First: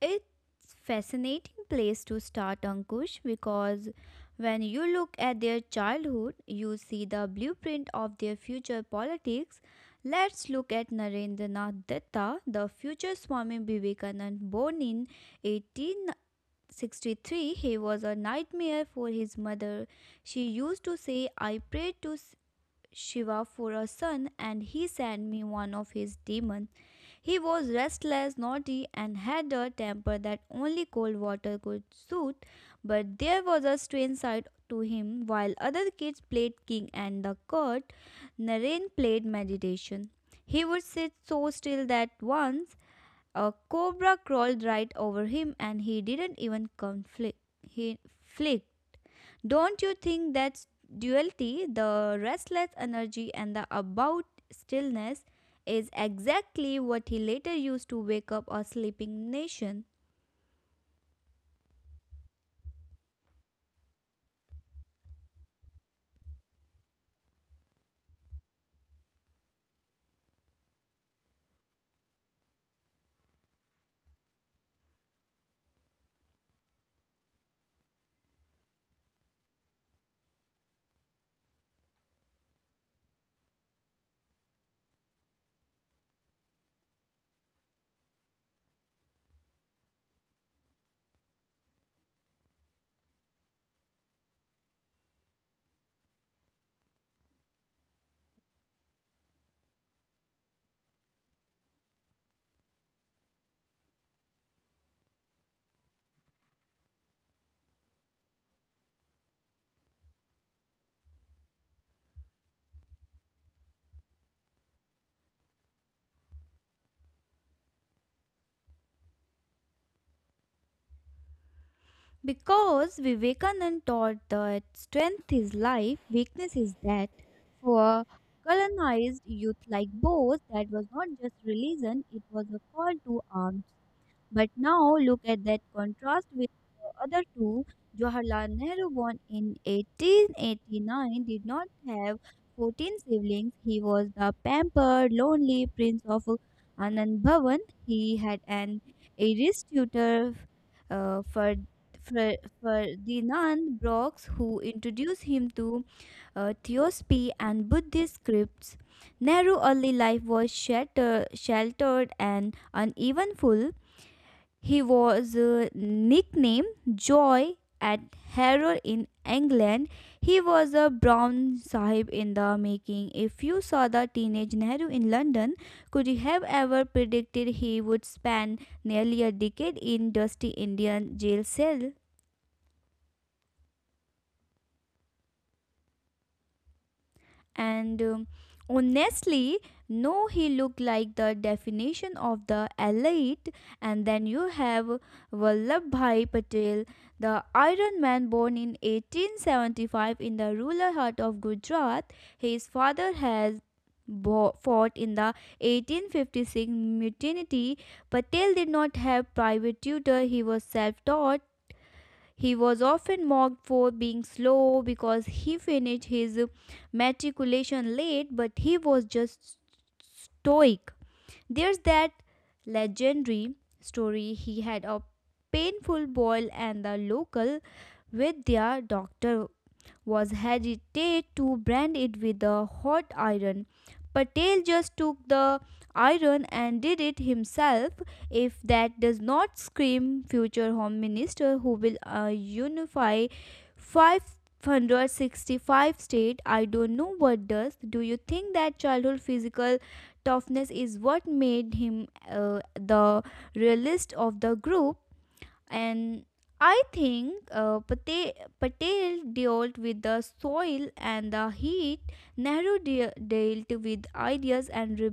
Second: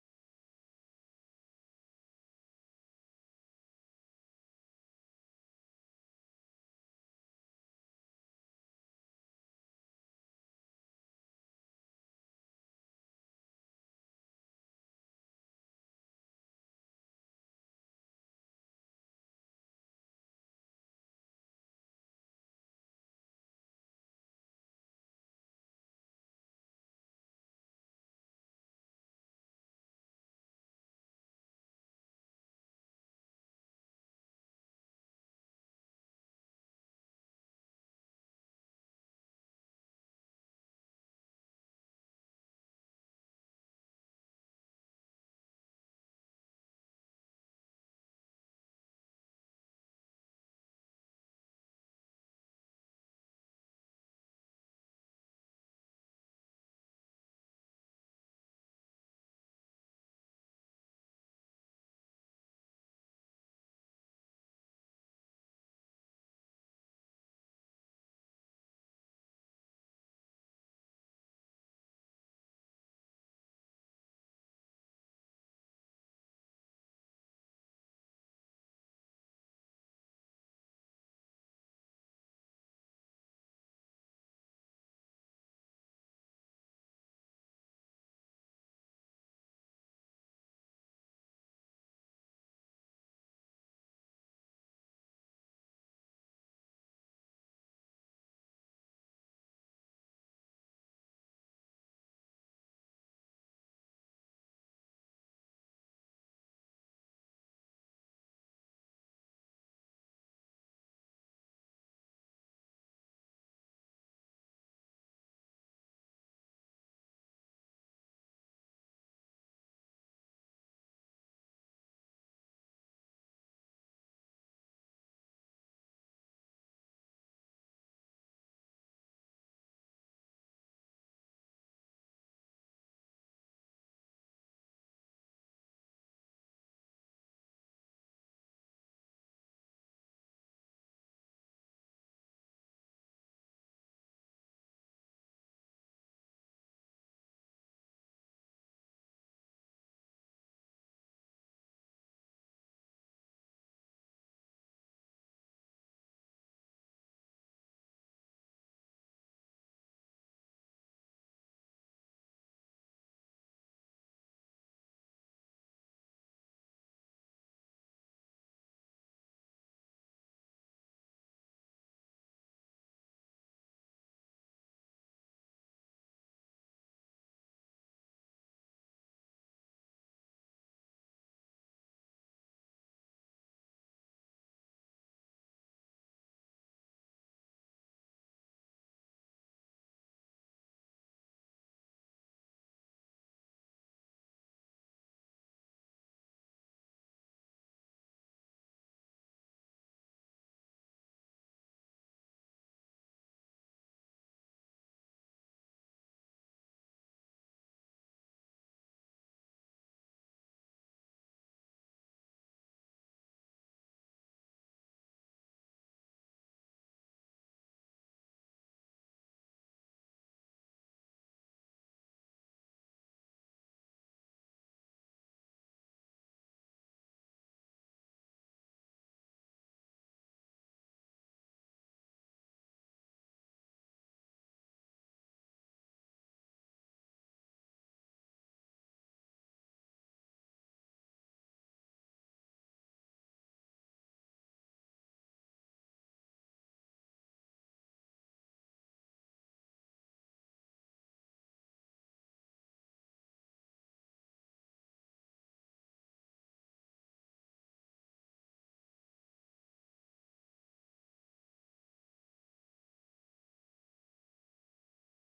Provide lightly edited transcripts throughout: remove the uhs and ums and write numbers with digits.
It's fascinating place to start Ankush because when you look at their childhood you see the blueprint of their future politics. Let's look at Narendranath Datta, the future Swami Vivekanand born in 1863. He was a nightmare for his mother. She used to say, "I prayed to Shiva for a son, and he sent me one of his demons. He was restless, naughty, and had a temper that only cold water could soothe. But there was a strange side to him. While other kids played king and the court, Naren played meditation. He would sit so still that once a cobra crawled right over him, and he didn't even conflict. He flick. Don't you think that duality, the restless energy and the about stillness, is exactly what he later used to wake up a sleeping nation? Because Vivekanand taught that strength is life, weakness is death. For colonized youth like Bose, that was not just religion, it was a call to arms. But now look at that contrast with the other two. Jawaharlal Nehru, born in 1889, did not have 14 siblings. He was the pampered, lonely prince of Anand Bhavan. He had an Irish tutor for Ferdinand Brooks, who introduced him to Theosophy and Buddhist scripts. Nehru's early life was sheltered and uneven full. He was nicknamed Joy at Harrow in England. He was a brown sahib in the making. If you saw the teenage Nehru in London, could you have ever predicted he would spend nearly a decade in dusty Indian jail cell? And honestly, no, he looked like the definition of the elite. And then you have Vallabhbhai Patel, the Iron Man born in 1875 in the rural heart of Gujarat. His father has fought in the 1856 mutiny. Patel did not have private tutor. He was self-taught. He was often mocked for being slow because he finished his matriculation late, but he was just stoic. There's that legendary story he had a painful boil and the local with their doctor was hesitate to brand it with a hot iron. Patel just took the iron and did it himself. If that does not scream future Home Minister who will unify 565 states, I don't know what does. Do you think that childhood physical toughness is what made him the realist of the group? And I think Patel dealt with the soil and the heat, Nehru dealt with ideas and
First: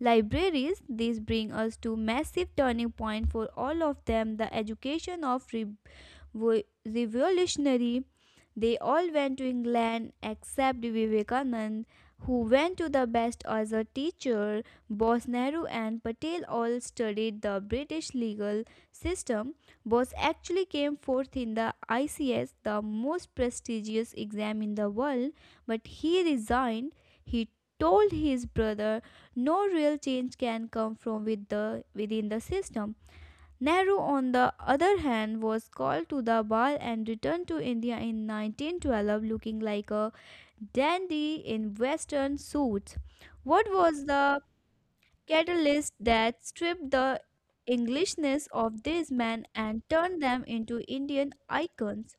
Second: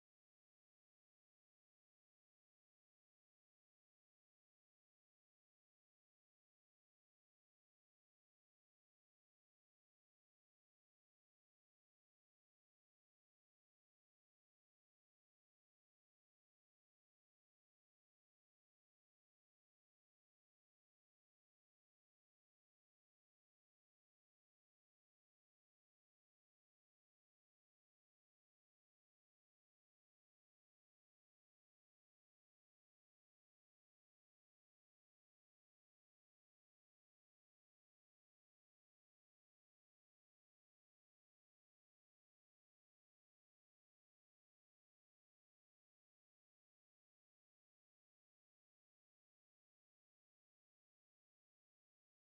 libraries. These bring us to massive turning point for all of them, the education of revolutionary. They all went to England except Vivekanand, who went to the best as a teacher. Both Nehru and Patel all studied the British legal system. Bose actually came fourth in the ICS, the most prestigious exam in the world, but he resigned. He told his brother, "No real change can come from within the system. Nehru, on the other hand, was called to the bar and returned to India in 1912 looking like a dandy in Western suits. What was the catalyst that stripped the Englishness of these men and turned them into Indian icons?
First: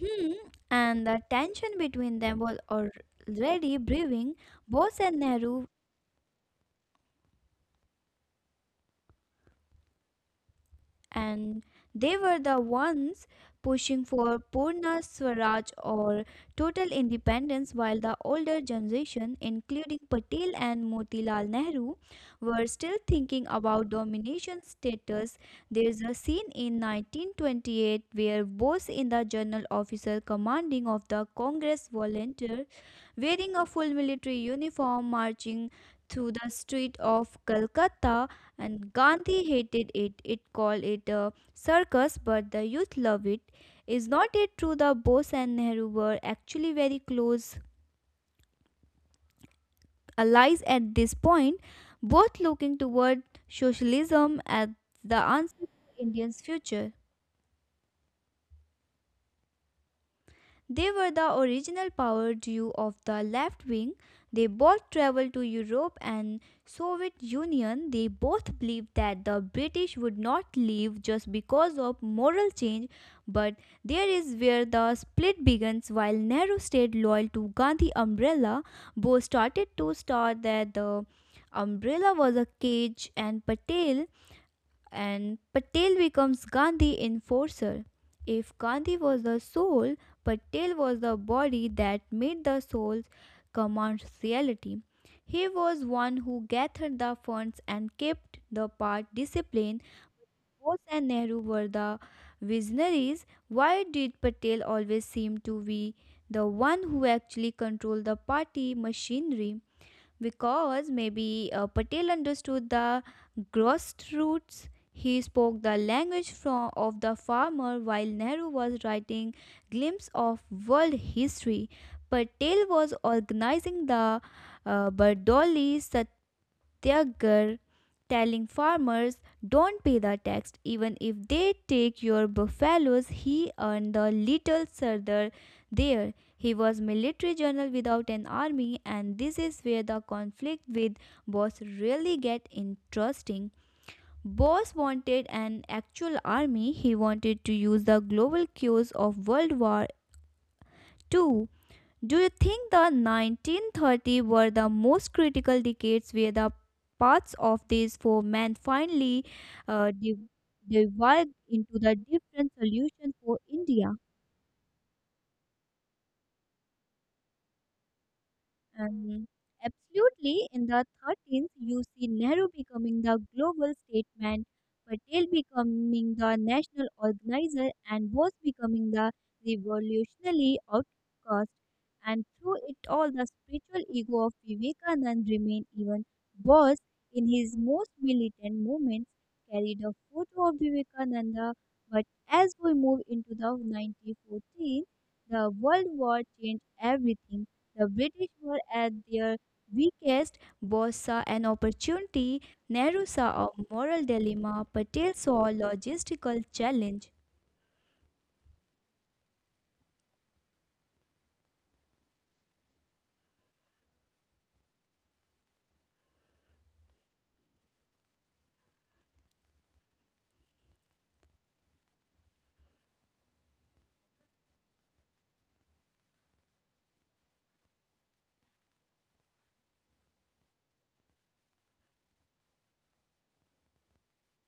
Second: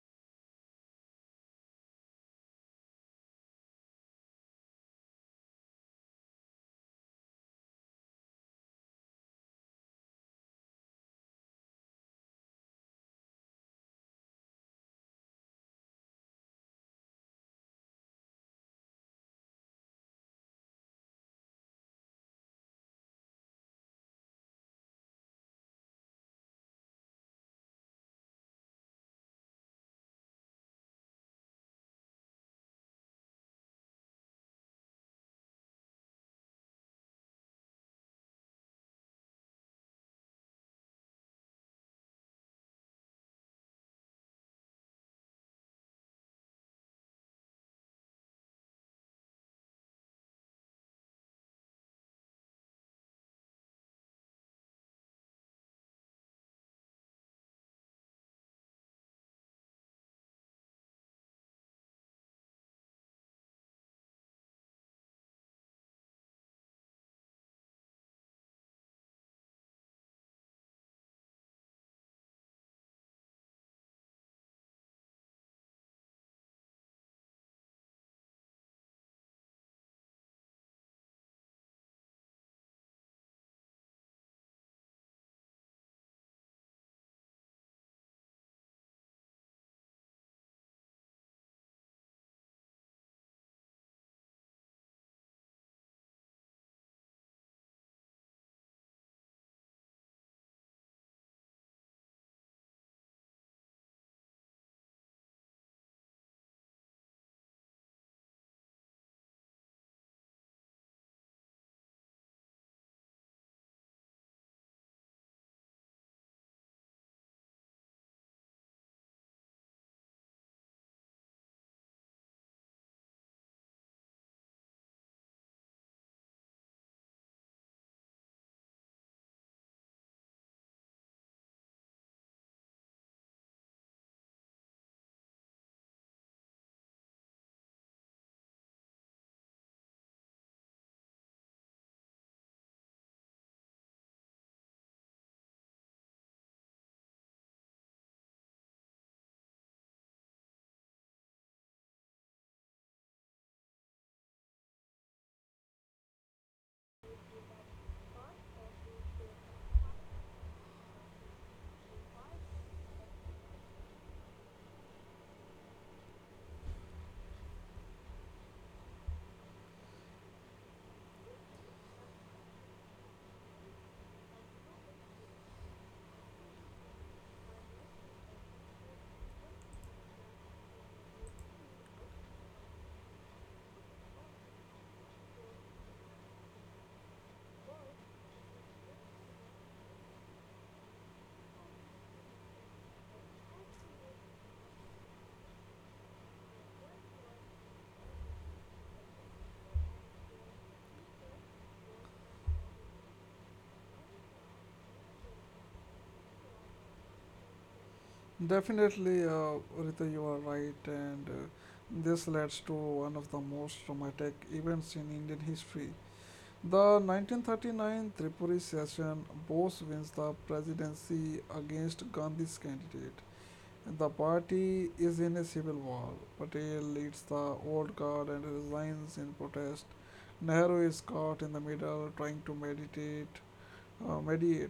Hmm, and the tension between them was already brewing. Bose and Nehru and they were the ones pushing for Purna Swaraj or total independence, while the older generation, including Patel and Motilal Nehru, were still thinking about domination status. There's a scene in 1928 where Bose in the General Officer commanding of the Congress volunteer, wearing a full military uniform, marching through the street of Calcutta and Gandhi hated it. It called it a circus, but the youth love it. Is not it true that Bose and Nehru were actually very close allies at this point, both looking toward socialism as the answer to India's future? They were the original power duo of the left wing. They both traveled to Europe and Soviet Union. They both believed that the British would not leave just because of moral change, but there is where the split begins. While Nehru stayed loyal to Gandhi umbrella, Bose started to start that the umbrella was a cage and Patel becomes Gandhi enforcer. If Gandhi was the soul, Patel was the body that made the soul's commands reality. He was one who gathered the funds and kept the part disciplined. Bose and Nehru were the visionaries. Why did Patel always seem to be the one who actually controlled the party machinery? Because maybe Patel understood the grassroots. He spoke the language of the farmer while Nehru was writing glimpse of world history. Patel was organizing the Bardoli their girl telling farmers don't pay the tax even if they take your buffaloes." He earned the little Sardar there. He was military general without an army, and this is where the conflict with boss really get interesting. Boss wanted an actual army. He wanted to use the global cues of world war Two. Do you think the 1930s were the most critical decades where the paths of these four men finally uh, div- divide into the different solution for India? Um, Absolutely, in the 13th, you see Nehru becoming the global statesman, Patel becoming the national organizer, and Bose becoming the revolutionary outcast. And through it all, the spiritual ego of Vivekanand remained even. Bose, in his most militant moments, carried a photo of Vivekananda. But as we move into the 1914, the World War changed everything. The British were at their weakest. Bose saw an opportunity, Nehru saw a moral dilemma, Patel saw a logistical challenge. Definitely, Rita, you are right, and this leads to one of the most dramatic events in Indian history. The 1939 Tripuri session, Bose wins the presidency against Gandhi's candidate. The party is in a civil war. Patel leads the old guard and resigns in protest. Nehru is caught in the middle trying to meditate mediate.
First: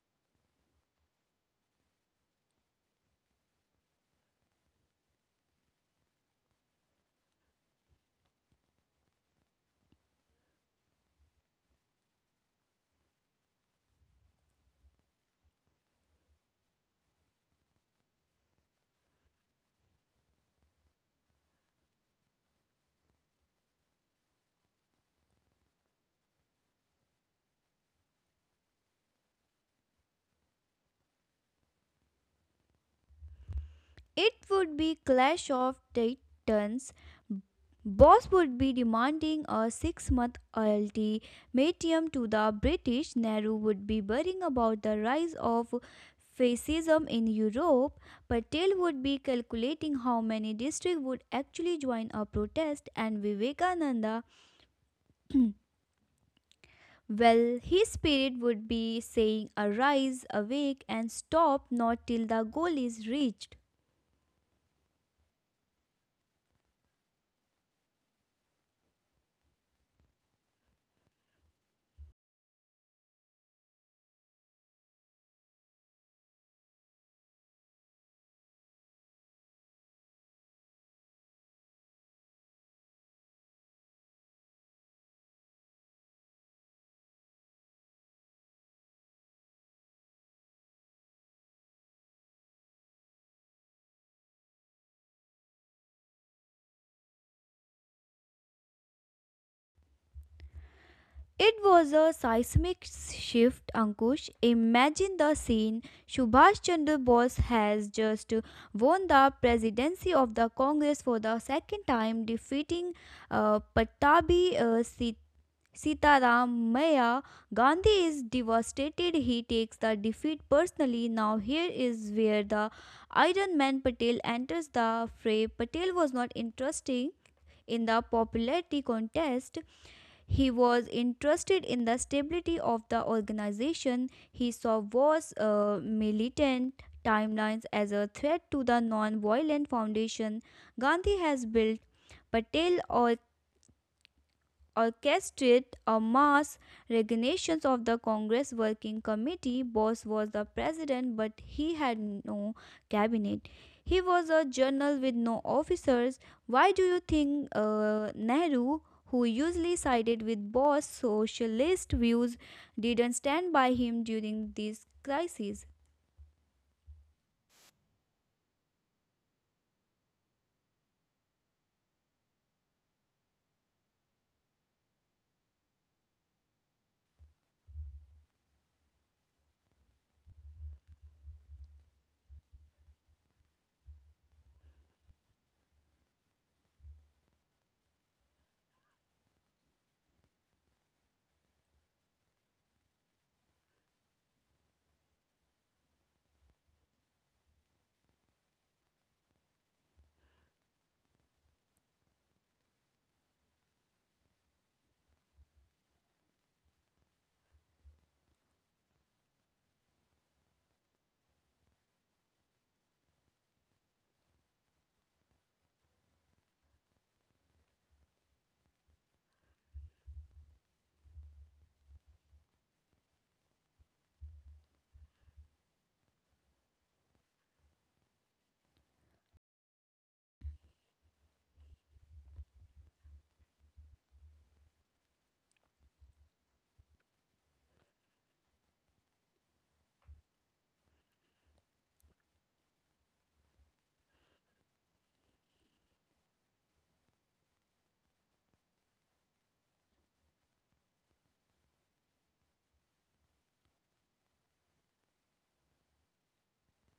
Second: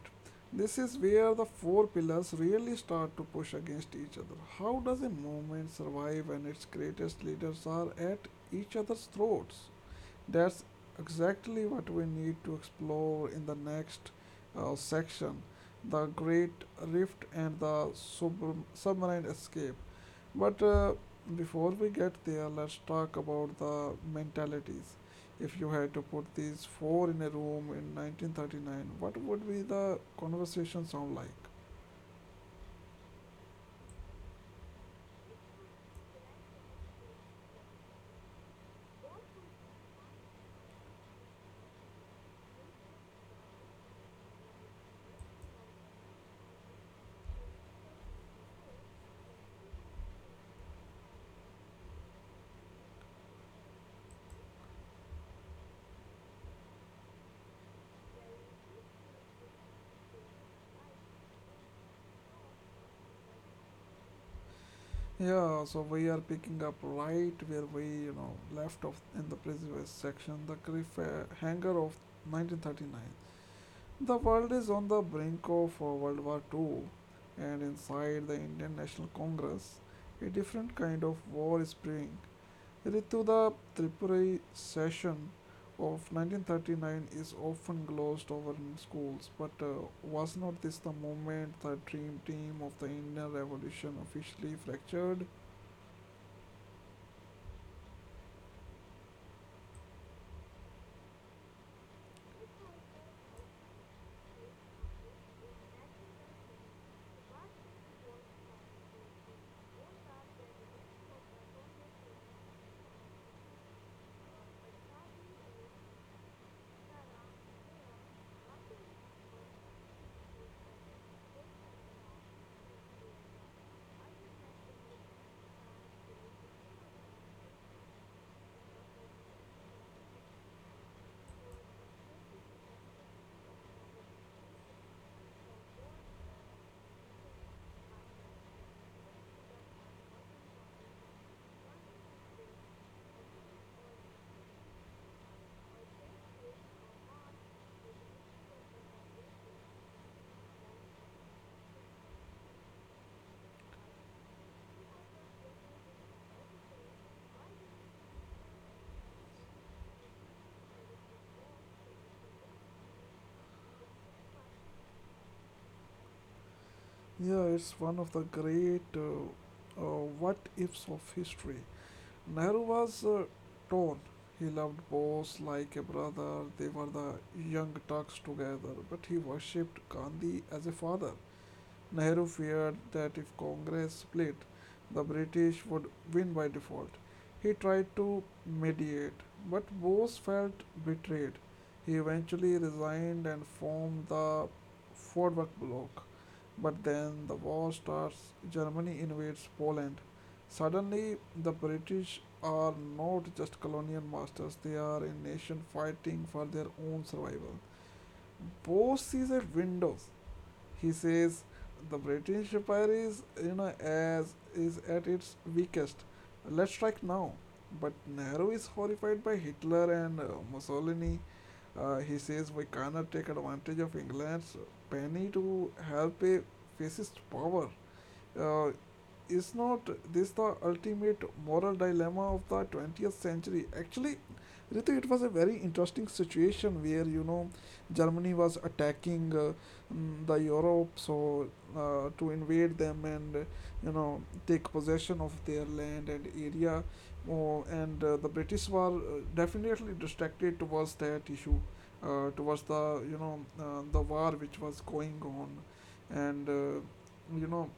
This is where the four pillars really start to push against each other. How does a movement survive when its greatest leaders are at each other's throats? That's exactly what we need to explore in the next section, the Great Rift and the submarine escape. But before we get there, let's talk about the mentalities. If you had to put these four in a room in 1939, what would be the conversation sound like? It would be clash of titans. Boss would be demanding a six-month ultimatum to the British. Nehru would be worrying about the rise of fascism in Europe. Patel would be calculating how many districts would actually join a protest, and Vivekananda. Mm. Well, his spirit would be saying, Arise, awake, and stop not till the goal is reached. Yeah, so we are picking up right where we, you know, left off in the previous section, the cliffhanger of 1939. The world is on the brink of World War Two, and inside the Indian National Congress, a different kind of war is brewing. Ritu, the Tripurari session of 1939 is often glossed over in schools, but was not this the moment the dream team of the Indian Revolution officially fractured? It was a seismic shift, Ankush. Imagine the scene. Subhash Chandra Bose has just won the presidency of the Congress for the second time, defeating Patabi Sitaram Maya. Gandhi is devastated. He takes the defeat personally. Now, here is where the Iron Man Patel enters the fray. Patel was not interested in the popularity contest. He was interested in the stability of the organization. He saw wars, militant timelines as a threat to the non violent foundation Gandhi has built. Patel or orchestrated a mass resignation of the Congress Working Committee. Bose was the president, but he had no cabinet. He was a general with no officers. Why do you think Nehru, who usually sided with Boss' socialist views, didn't stand by him during this crisis? Yeah, it's one of the great what ifs of history. Nehru was torn. He loved Bose like a brother, they were the young Turks together, but he worshipped Gandhi as a father. Nehru feared that if Congress split, the British would win by default. He tried to mediate, but Bose felt betrayed. He eventually resigned and formed the Forward Bloc. But then the war starts, Germany invades Poland. Suddenly, the British are not just colonial masters, they are a nation fighting for their own survival. Bose sees a window. He says the British Empire is, you know, as is at its weakest. Let's strike now. But Nehru is horrified by Hitler and Mussolini. He says we cannot take advantage of England's penny to help a fascist power. uh, is not this the ultimate moral dilemma of the 20th century? Actually, Ritu, it was a very interesting situation where you know Germany was attacking the Europe, so to invade them and you know take possession of their land and area. Oh, and the British were definitely distracted towards that issue, towards the you know the war which was going on, and you know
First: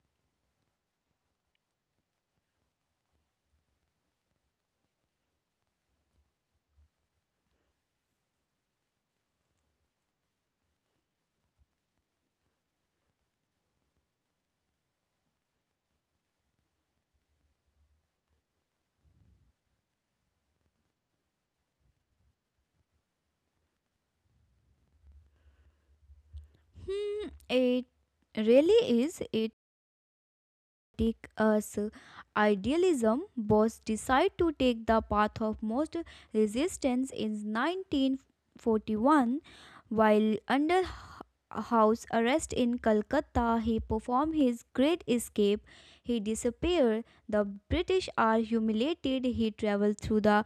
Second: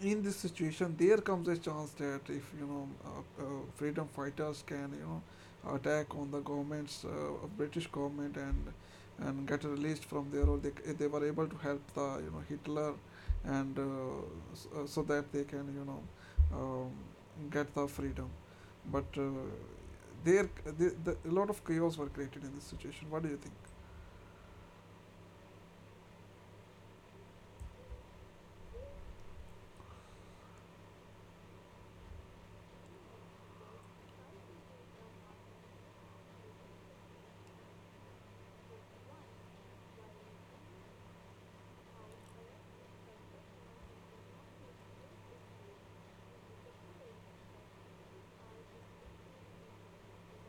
in this situation there comes a chance that if you know freedom fighters can you know attack on the government's british government and get released from there, or they were able to help the you know hitler, and so that they can you know get the freedom, but there a lot of chaos were created in this situation. What do you think? Hmm, it really is. It take us idealism, Bose decided to take the path of most resistance in 1941. While under house arrest in Calcutta, he performed his great escape. He disappeared. The British are humiliated. He traveled through the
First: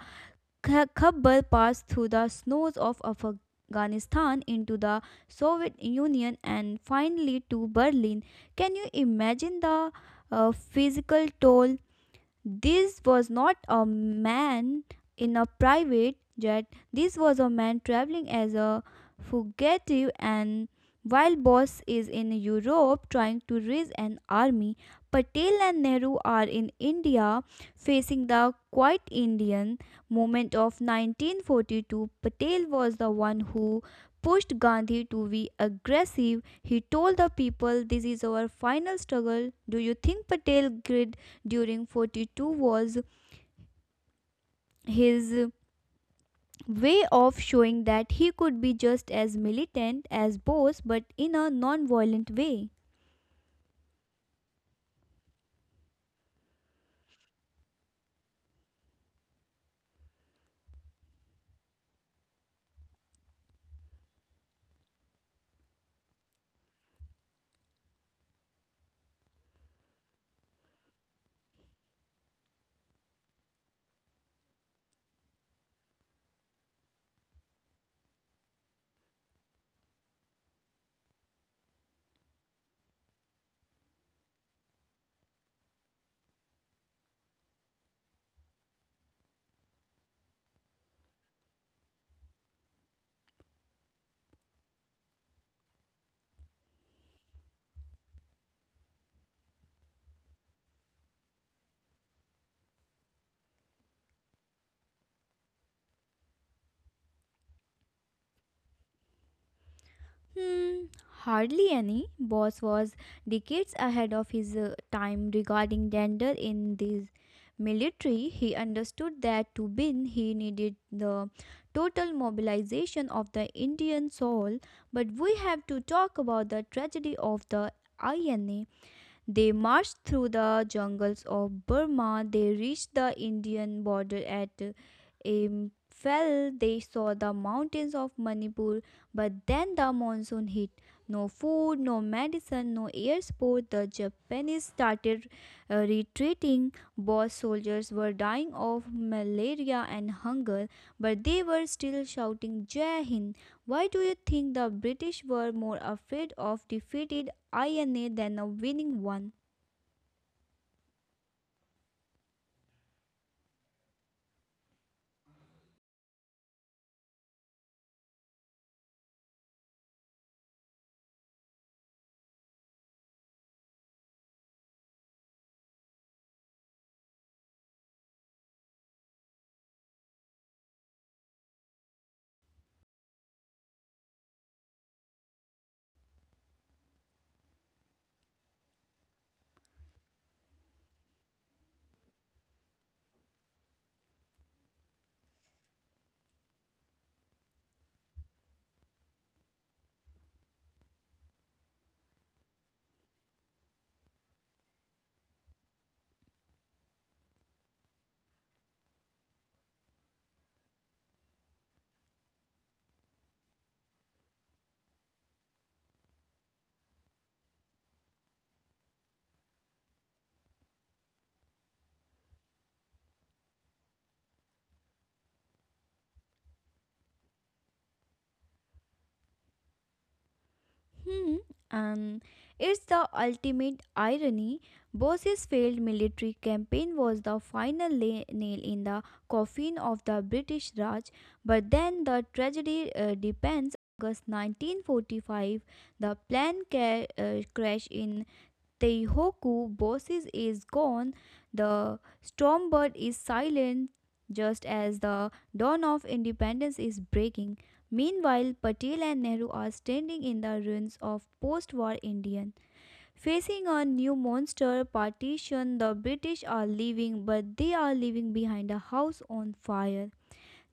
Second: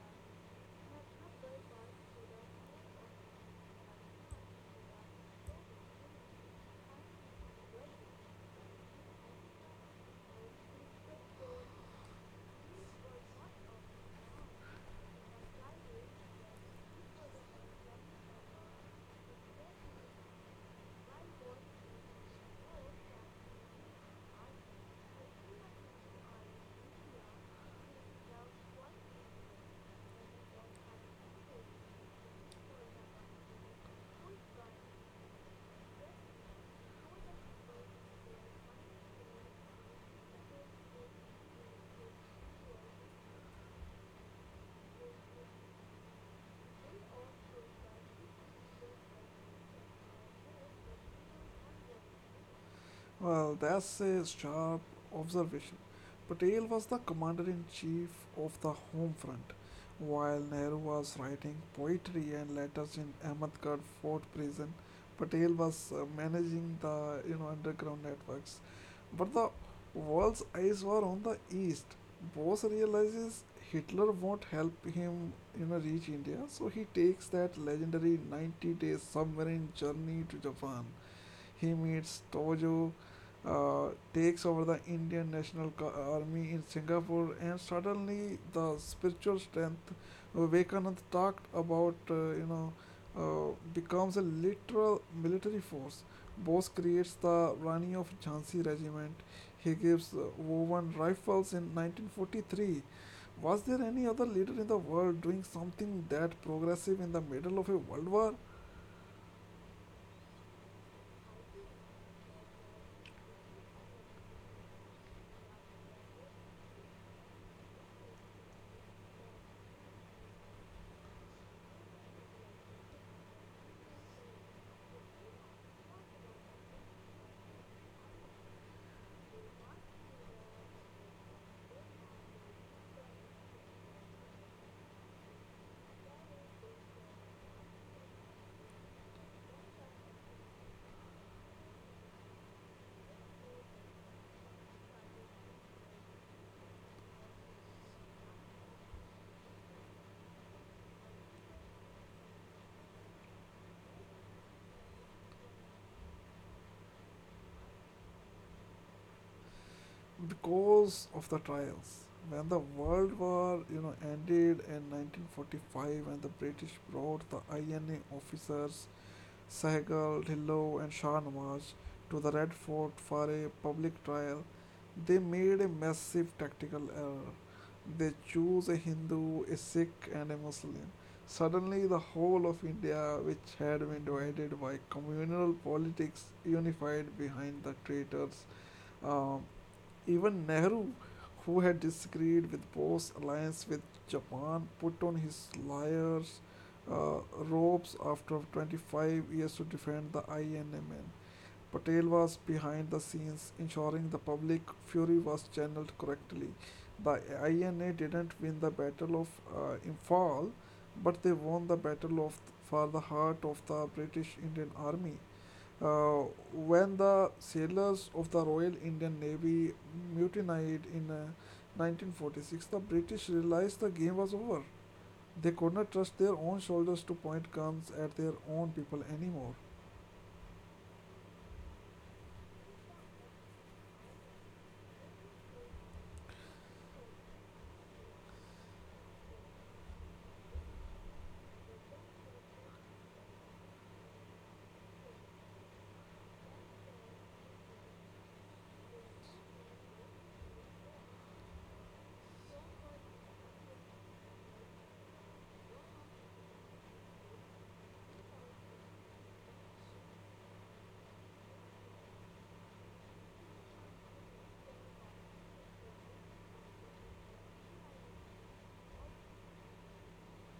Khabbal passed through the snows of Afghanistan into the Soviet Union and finally to Berlin. Can you imagine the physical toll? This was not a man in a private jet. This was a man traveling as a fugitive. And while Bose is in Europe trying to raise an army, Patel and Nehru are in India facing the quiet Indian movement of 1942. Patel was the one who pushed Gandhi to be aggressive. He told the people, This is our final struggle. Do you think Patel did during 42 was his way of showing that he could be just as militant as Bose but in a non-violent way? Well, that's a sharp observation. Patel was the commander in chief of the home front, while Nehru was writing poetry and letters in Ahmedgarh Fort prison. Patel was managing the you know underground networks, but the world's eyes were on the east. Bose realizes Hitler won't help him you know reach India, so he takes that legendary 90-day submarine journey to Japan. He meets Tojo, uh, takes over the Army in Singapore, and suddenly the spiritual strength Vivekanand talked about becomes a literal military force. Bose creates the Rani of Jhansi regiment. He gives woven rifles in 1943. Was there any other leader in the world doing something that progressive in the middle of a world war? Hmm, hardly any. Bose was decades ahead of his time regarding gender in the military. He understood that to win he needed the total mobilization of the Indian soul, but we have to talk about the tragedy of the INA. They marched through the jungles of Burma. They reached the Indian border at Imphal. They saw the mountains of Manipur, but then the monsoon hit. No food, no medicine, no air support. The Japanese started retreating. Both soldiers were dying of malaria and hunger, but they were still shouting Jai Hind. Why do you think the British were more afraid of defeat INA than a winning one? Because of the trials. When the World War, you know, ended in 1945, and the British brought the INA officers Sehgal, Dhillon, and Shah Nawaz to the Red Fort for a public trial, they made a massive tactical error. They chose a Hindu, a Sikh, and a Muslim. Suddenly, the whole of India, which had been divided by communal politics, unified behind the traitors. um, Even Nehru, who had disagreed with Bose's alliance with Japan, put on his liar's robes after 25 years to defend the INMN. Patel was behind the scenes, ensuring the public fury was channeled correctly. The INA didn't win the Battle of Imphal, but they won the battle of for the heart of the British Indian Army. Uh, when the sailors of the Royal Indian Navy mutinied in 1946, the British realized the game was over. They could not trust their own soldiers to point guns at their own people anymore. Hmm. And it's the ultimate irony. Bose's failed military campaign was the final nail in the coffin of the British Raj. But then the tragedy depends. August 1945, the plane crash in Teihoku Bosses is gone, the Stormbird is silent just as the dawn of independence is breaking. Meanwhile, Patel and Nehru are standing in the ruins of post war India. Facing a new monster partition, the British are leaving, but they are leaving behind a house on fire.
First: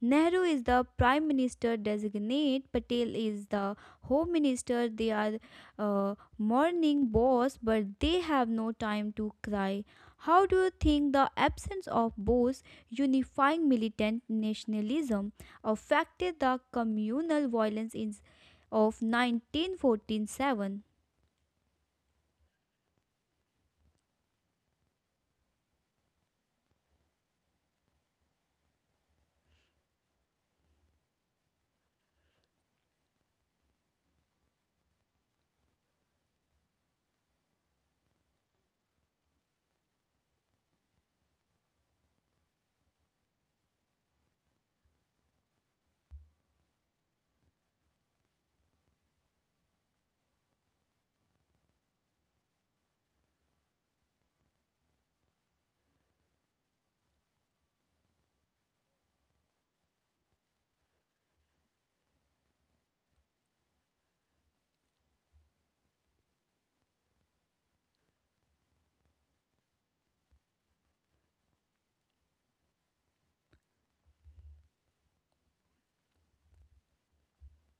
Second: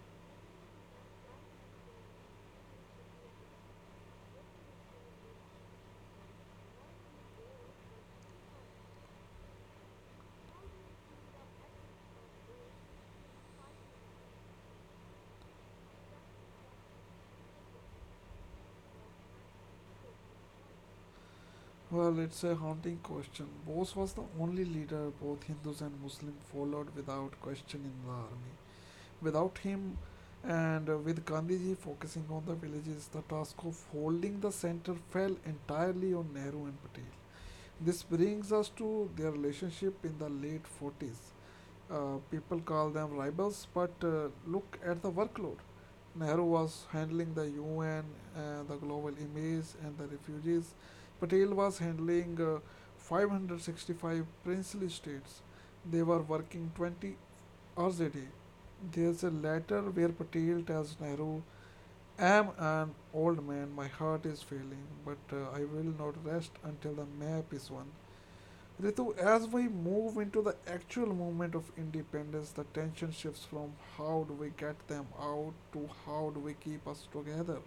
Nehru is the prime minister designate, Patel is the home minister. They are morning boss, but they have no time to cry. How do you think the absence of both unifying militant nationalism affected the communal violence of 1947? Well, it's a haunting question. Bose was the only leader both Hindus and Muslims followed without question in the army. Without him, and with Gandhiji focusing on the villages, the task of holding the center fell entirely on Nehru and Patel. This brings us to their relationship in the late 40s. People call them rivals, but look at the workload. Nehru was handling the UN, the global image, and the refugees. Patel was handling 565 princely states. They were working 20 hours a day. There's a letter where Patel tells Nehru, I am an old man, my heart is failing, but I will not rest until the map is won. Ritu, as we move into the actual movement of independence, the tension shifts from how do we get them out to how do we keep us together.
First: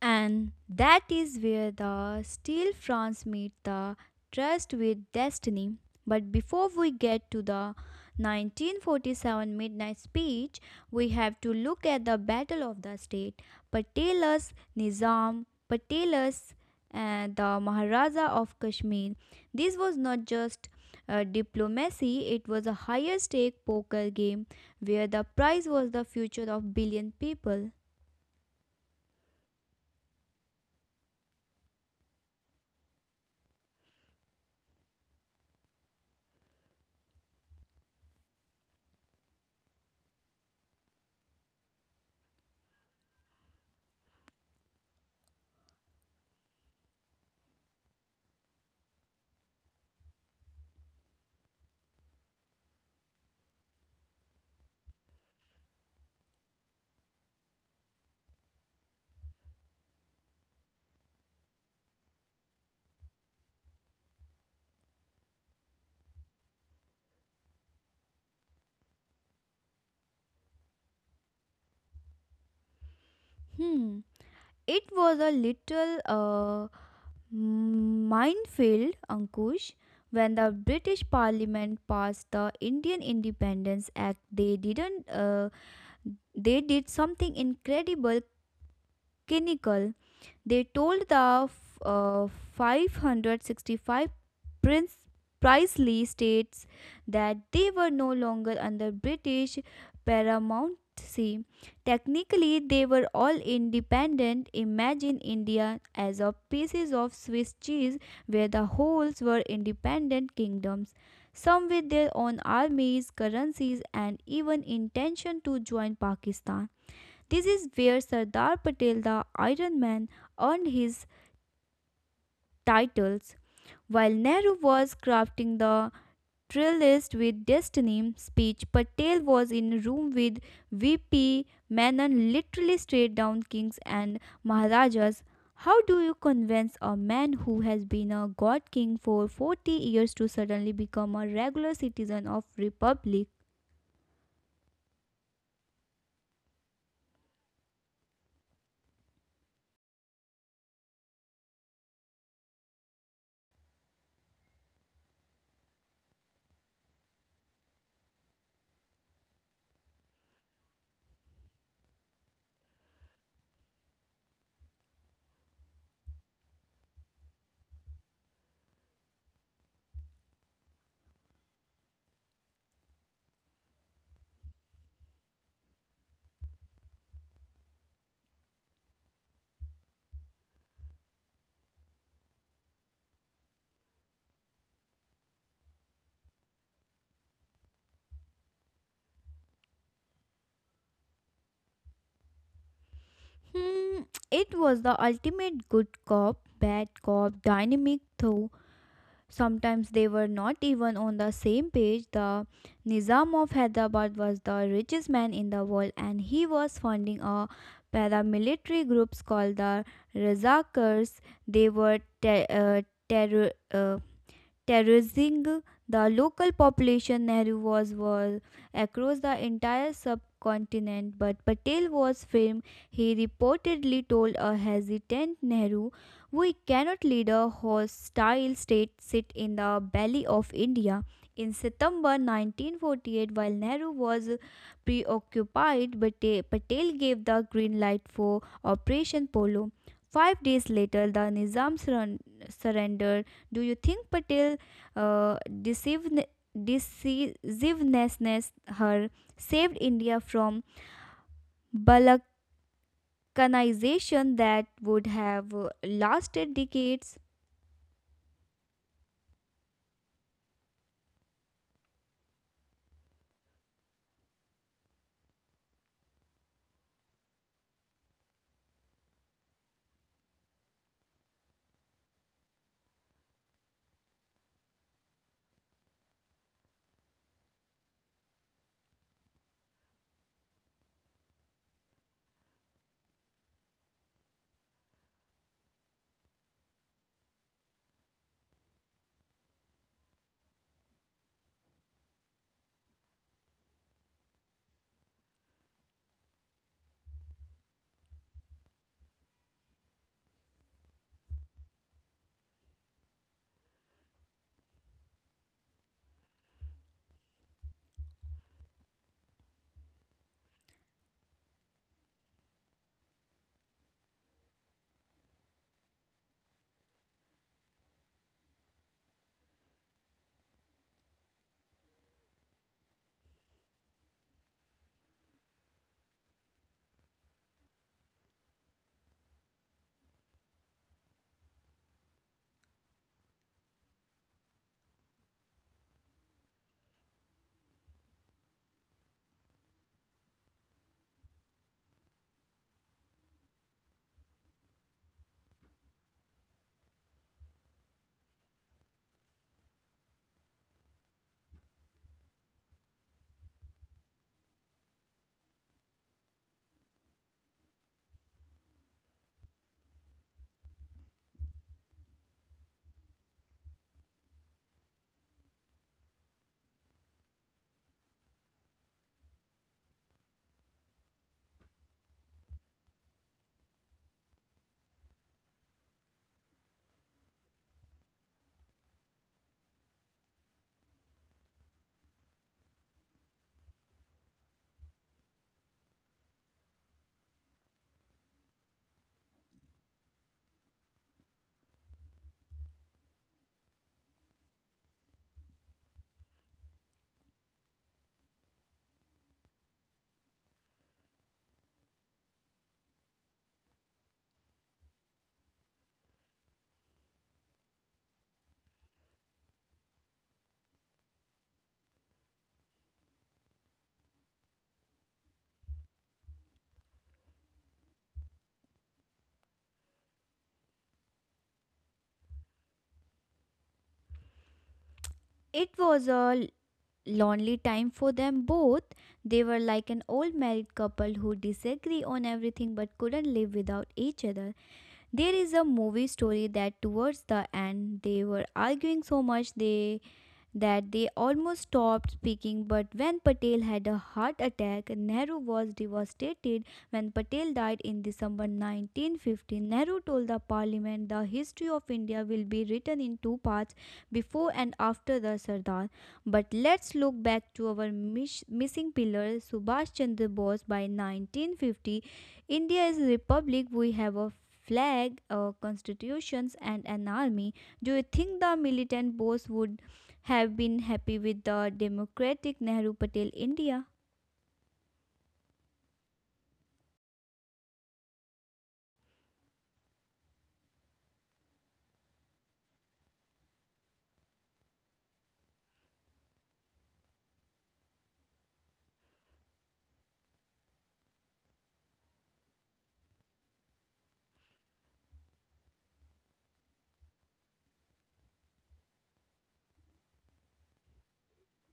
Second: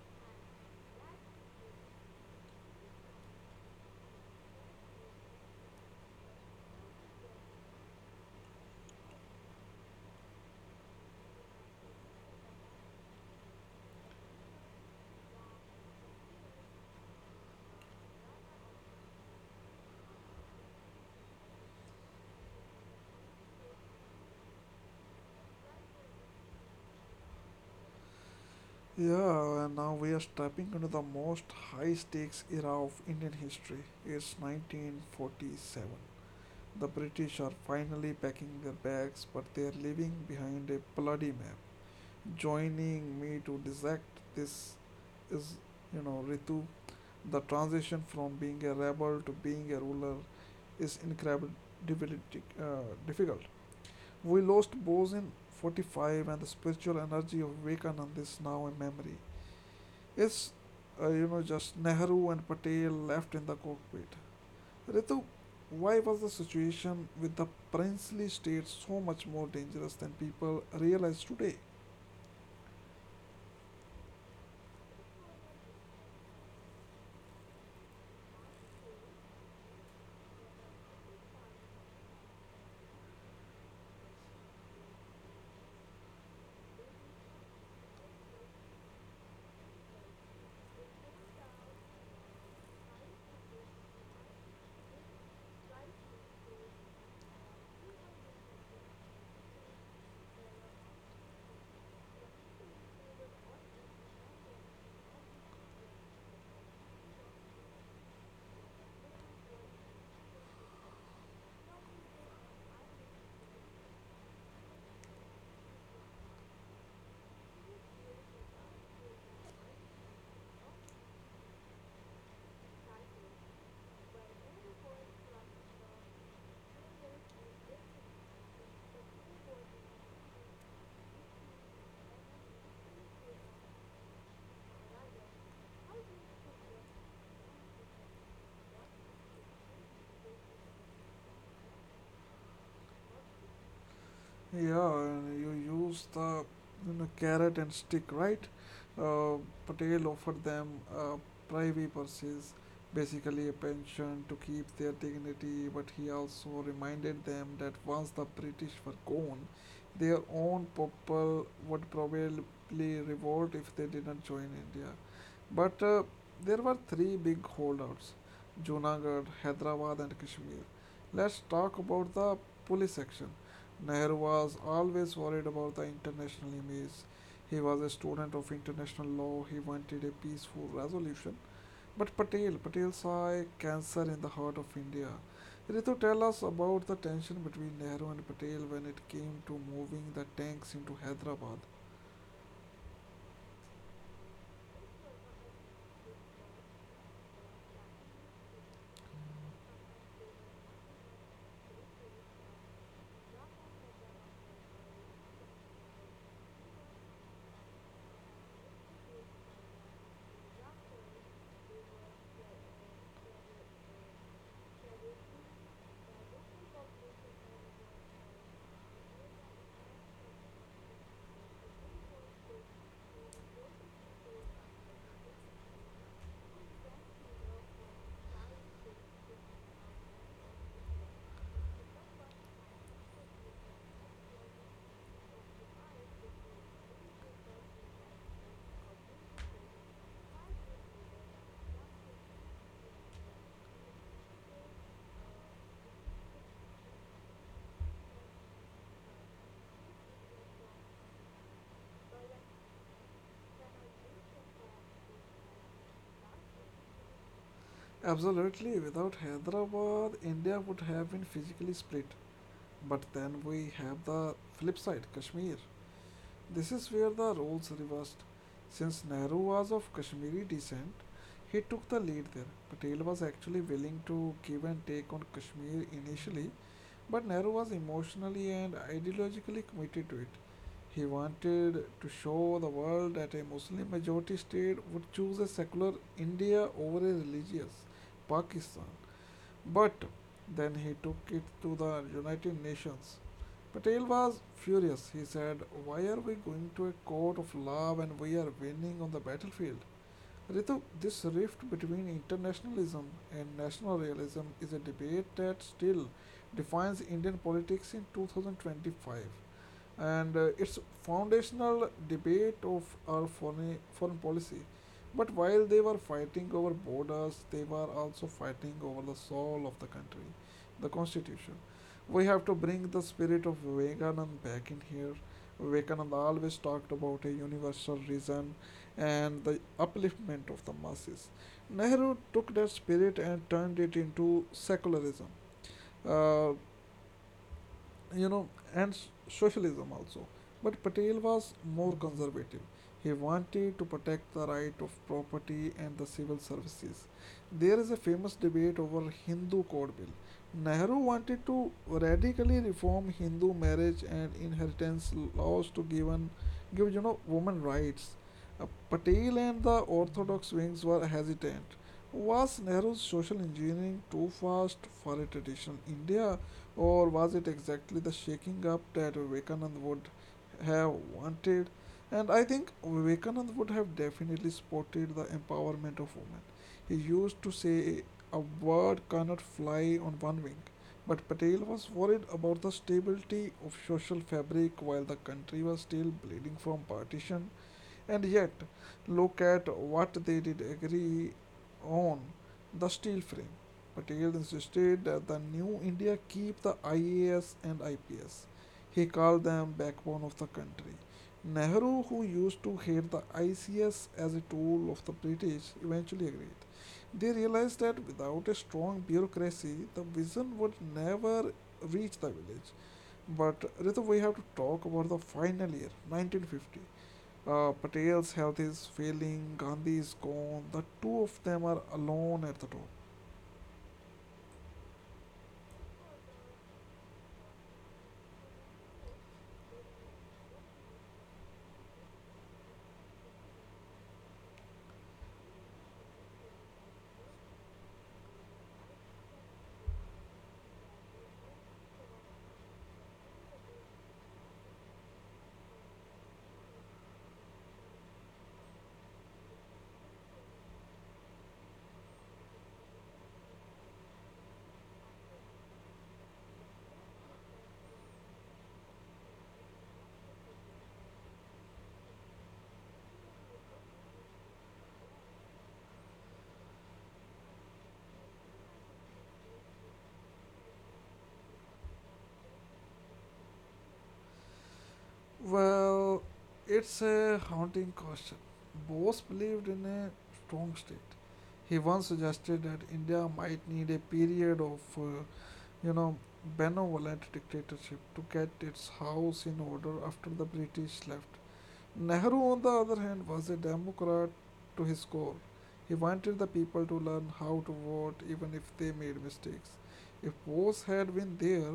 And that is where the steel fronts meet the trust with destiny. But before we get to the 1947 Midnight Speech, we have to look at the Battle of the State. Patelas, Nizam, Patelas, and the Maharaja of Kashmir. This was not just diplomacy, it was a higher stake poker game where the prize was the future of billion people. Yeah, and now we are stepping into the most high stakes era of Indian history. It's 1947. The British are finally packing their bags, but they are leaving behind a bloody map. Joining me to dissect this is, you know, Ritu, the transition from being a rebel to being a ruler is incredibly difficult. We lost Bose in 45, and the spiritual energy of Vivekananda is now a memory. It's you know just Nehru and Patel left in the cockpit. Ritu, why was the situation with the princely state so much more dangerous than people realize today? Hmm. It was a little minefield, Ankush. When the British Parliament passed the Indian Independence Act, they didn't. They did something incredible, cynical. They told the uh, 565 Prince Prisley states that they were no longer under British paramountcy. Technically, they were all independent. Imagine India as a piece of Swiss cheese where the wholes were independent kingdoms, some with their own armies, currencies, and even intention to join Pakistan. This is where Sardar Patel, the Iron Man, earned his titles. While Nehru was crafting the Trillist with Destiny speech, Patel was in a room with VP Menon, literally straight down kings and maharajas. How do you convince a man who has been a god king for 40 years to suddenly become a regular citizen of republic? Yeah, and you use the you know, carrot and stick, right? Uh, Patel offered them a privy purses, basically a pension to keep their dignity, but he also reminded them that once the British were gone, their own people would probably revolt if they didn't join India. But there were three big holdouts: Junagadh, Hyderabad, and Kashmir. Let's talk about the police action. Nehru was always worried about the international image. He was a student of international law. He wanted a peaceful resolution. But Patel saw a cancer in the heart of India. Ritu, tell us about the tension between Nehru and Patel when it came to moving the tanks into Hyderabad. Hmm, it was the ultimate good cop, bad cop dynamic though. Sometimes they were not even on the same page. The Nizam of Hyderabad was the richest man in the world and he was funding a paramilitary groups called the Razakars. They were ter- terror. Terrorizing the local population. Nehru was war across the entire subcontinent, but Patel was firm. He reportedly told a hesitant Nehru, we cannot let a hostile state sit in the belly of India. In September 1948, while Nehru was preoccupied, Patel gave the green light for Operation Polo. 5 days later, the Nizam surrendered. Do you think uh, deceive- decisiveness her saved India from balkanization that would have lasted decades. Absolutely, without Hyderabad, India would have been physically split. But then we have the flip side, Kashmir. This is where the roles reversed. Since Nehru was of Kashmiri descent, he took the lead there. Patel was actually willing to give and take on Kashmir initially, but Nehru was emotionally and ideologically committed to it. He wanted to show the world that a Muslim majority state would choose a secular India over a religious Pakistan. But then he took it to the United Nations. Patel was furious. He said, Why are we going to a court of law when we are winning on the battlefield? Ritu, this rift between internationalism and national realism is a debate that still defines Indian politics in 2025, and it's foundational debate of our foreign policy. But while they were fighting over borders, they were also fighting over the soul of the country, the constitution. We have to bring the spirit of Vivekanand back in here. Vivekananda always talked about a universal reason and the upliftment of the masses. Nehru took that spirit and turned it into secularism. Uh, you know, and s- socialism also. But Patel was more conservative. He wanted to protect the right of property and the civil services. There is a famous debate over Hindu Code Bill. Nehru wanted to radically reform Hindu marriage and inheritance laws to give you know, women rights. Patel and the orthodox wings were hesitant. Was Nehru's social engineering too fast for a traditional India? Or was it exactly the shaking up that Vivekanand would have wanted? And I think Vivekanand would have definitely spotted the empowerment of women. He used to say, A bird cannot fly on one wing. But Patel was worried about the stability of social fabric while the country was still bleeding from partition. And yet, look at what they did agree on: the steel frame. Patel insisted that the new India keep the IAS and IPS. He called them backbone of the country. Nehru, who used to hate the ICS as a tool of the British, eventually agreed. They realized that without a strong bureaucracy, the vision would never reach the village. But Ritu, we have to talk about the final year, 1950. Patel's health is failing, Gandhi is gone, the two of them are alone at the top. It was a lonely time for them both. They were like an old married couple who disagree on everything but couldn't live without each other. There is a movie story that towards the end they were arguing so much they that they almost stopped speaking. But when Patel had a heart attack, Nehru was devastated. When Patel died in December 1915, Nehru told the parliament the history of India will be written in two parts before and after the Sardar. But let's look back to our missing pillar, Subhash Chandra Bose. By 1950, India is a republic. We have a flag, constitutions, and an army. Do you think the militant Bose would have been happy with the democratic Nehru Patel India? Well, it's a haunting question. Bose believed in a strong state. He once suggested that India might need a period of, you know, benevolent dictatorship to get its house in order after the British left. Nehru, on the other hand, was a Democrat to his core. He wanted the people to learn how to vote even if they made mistakes. If Bose had been there,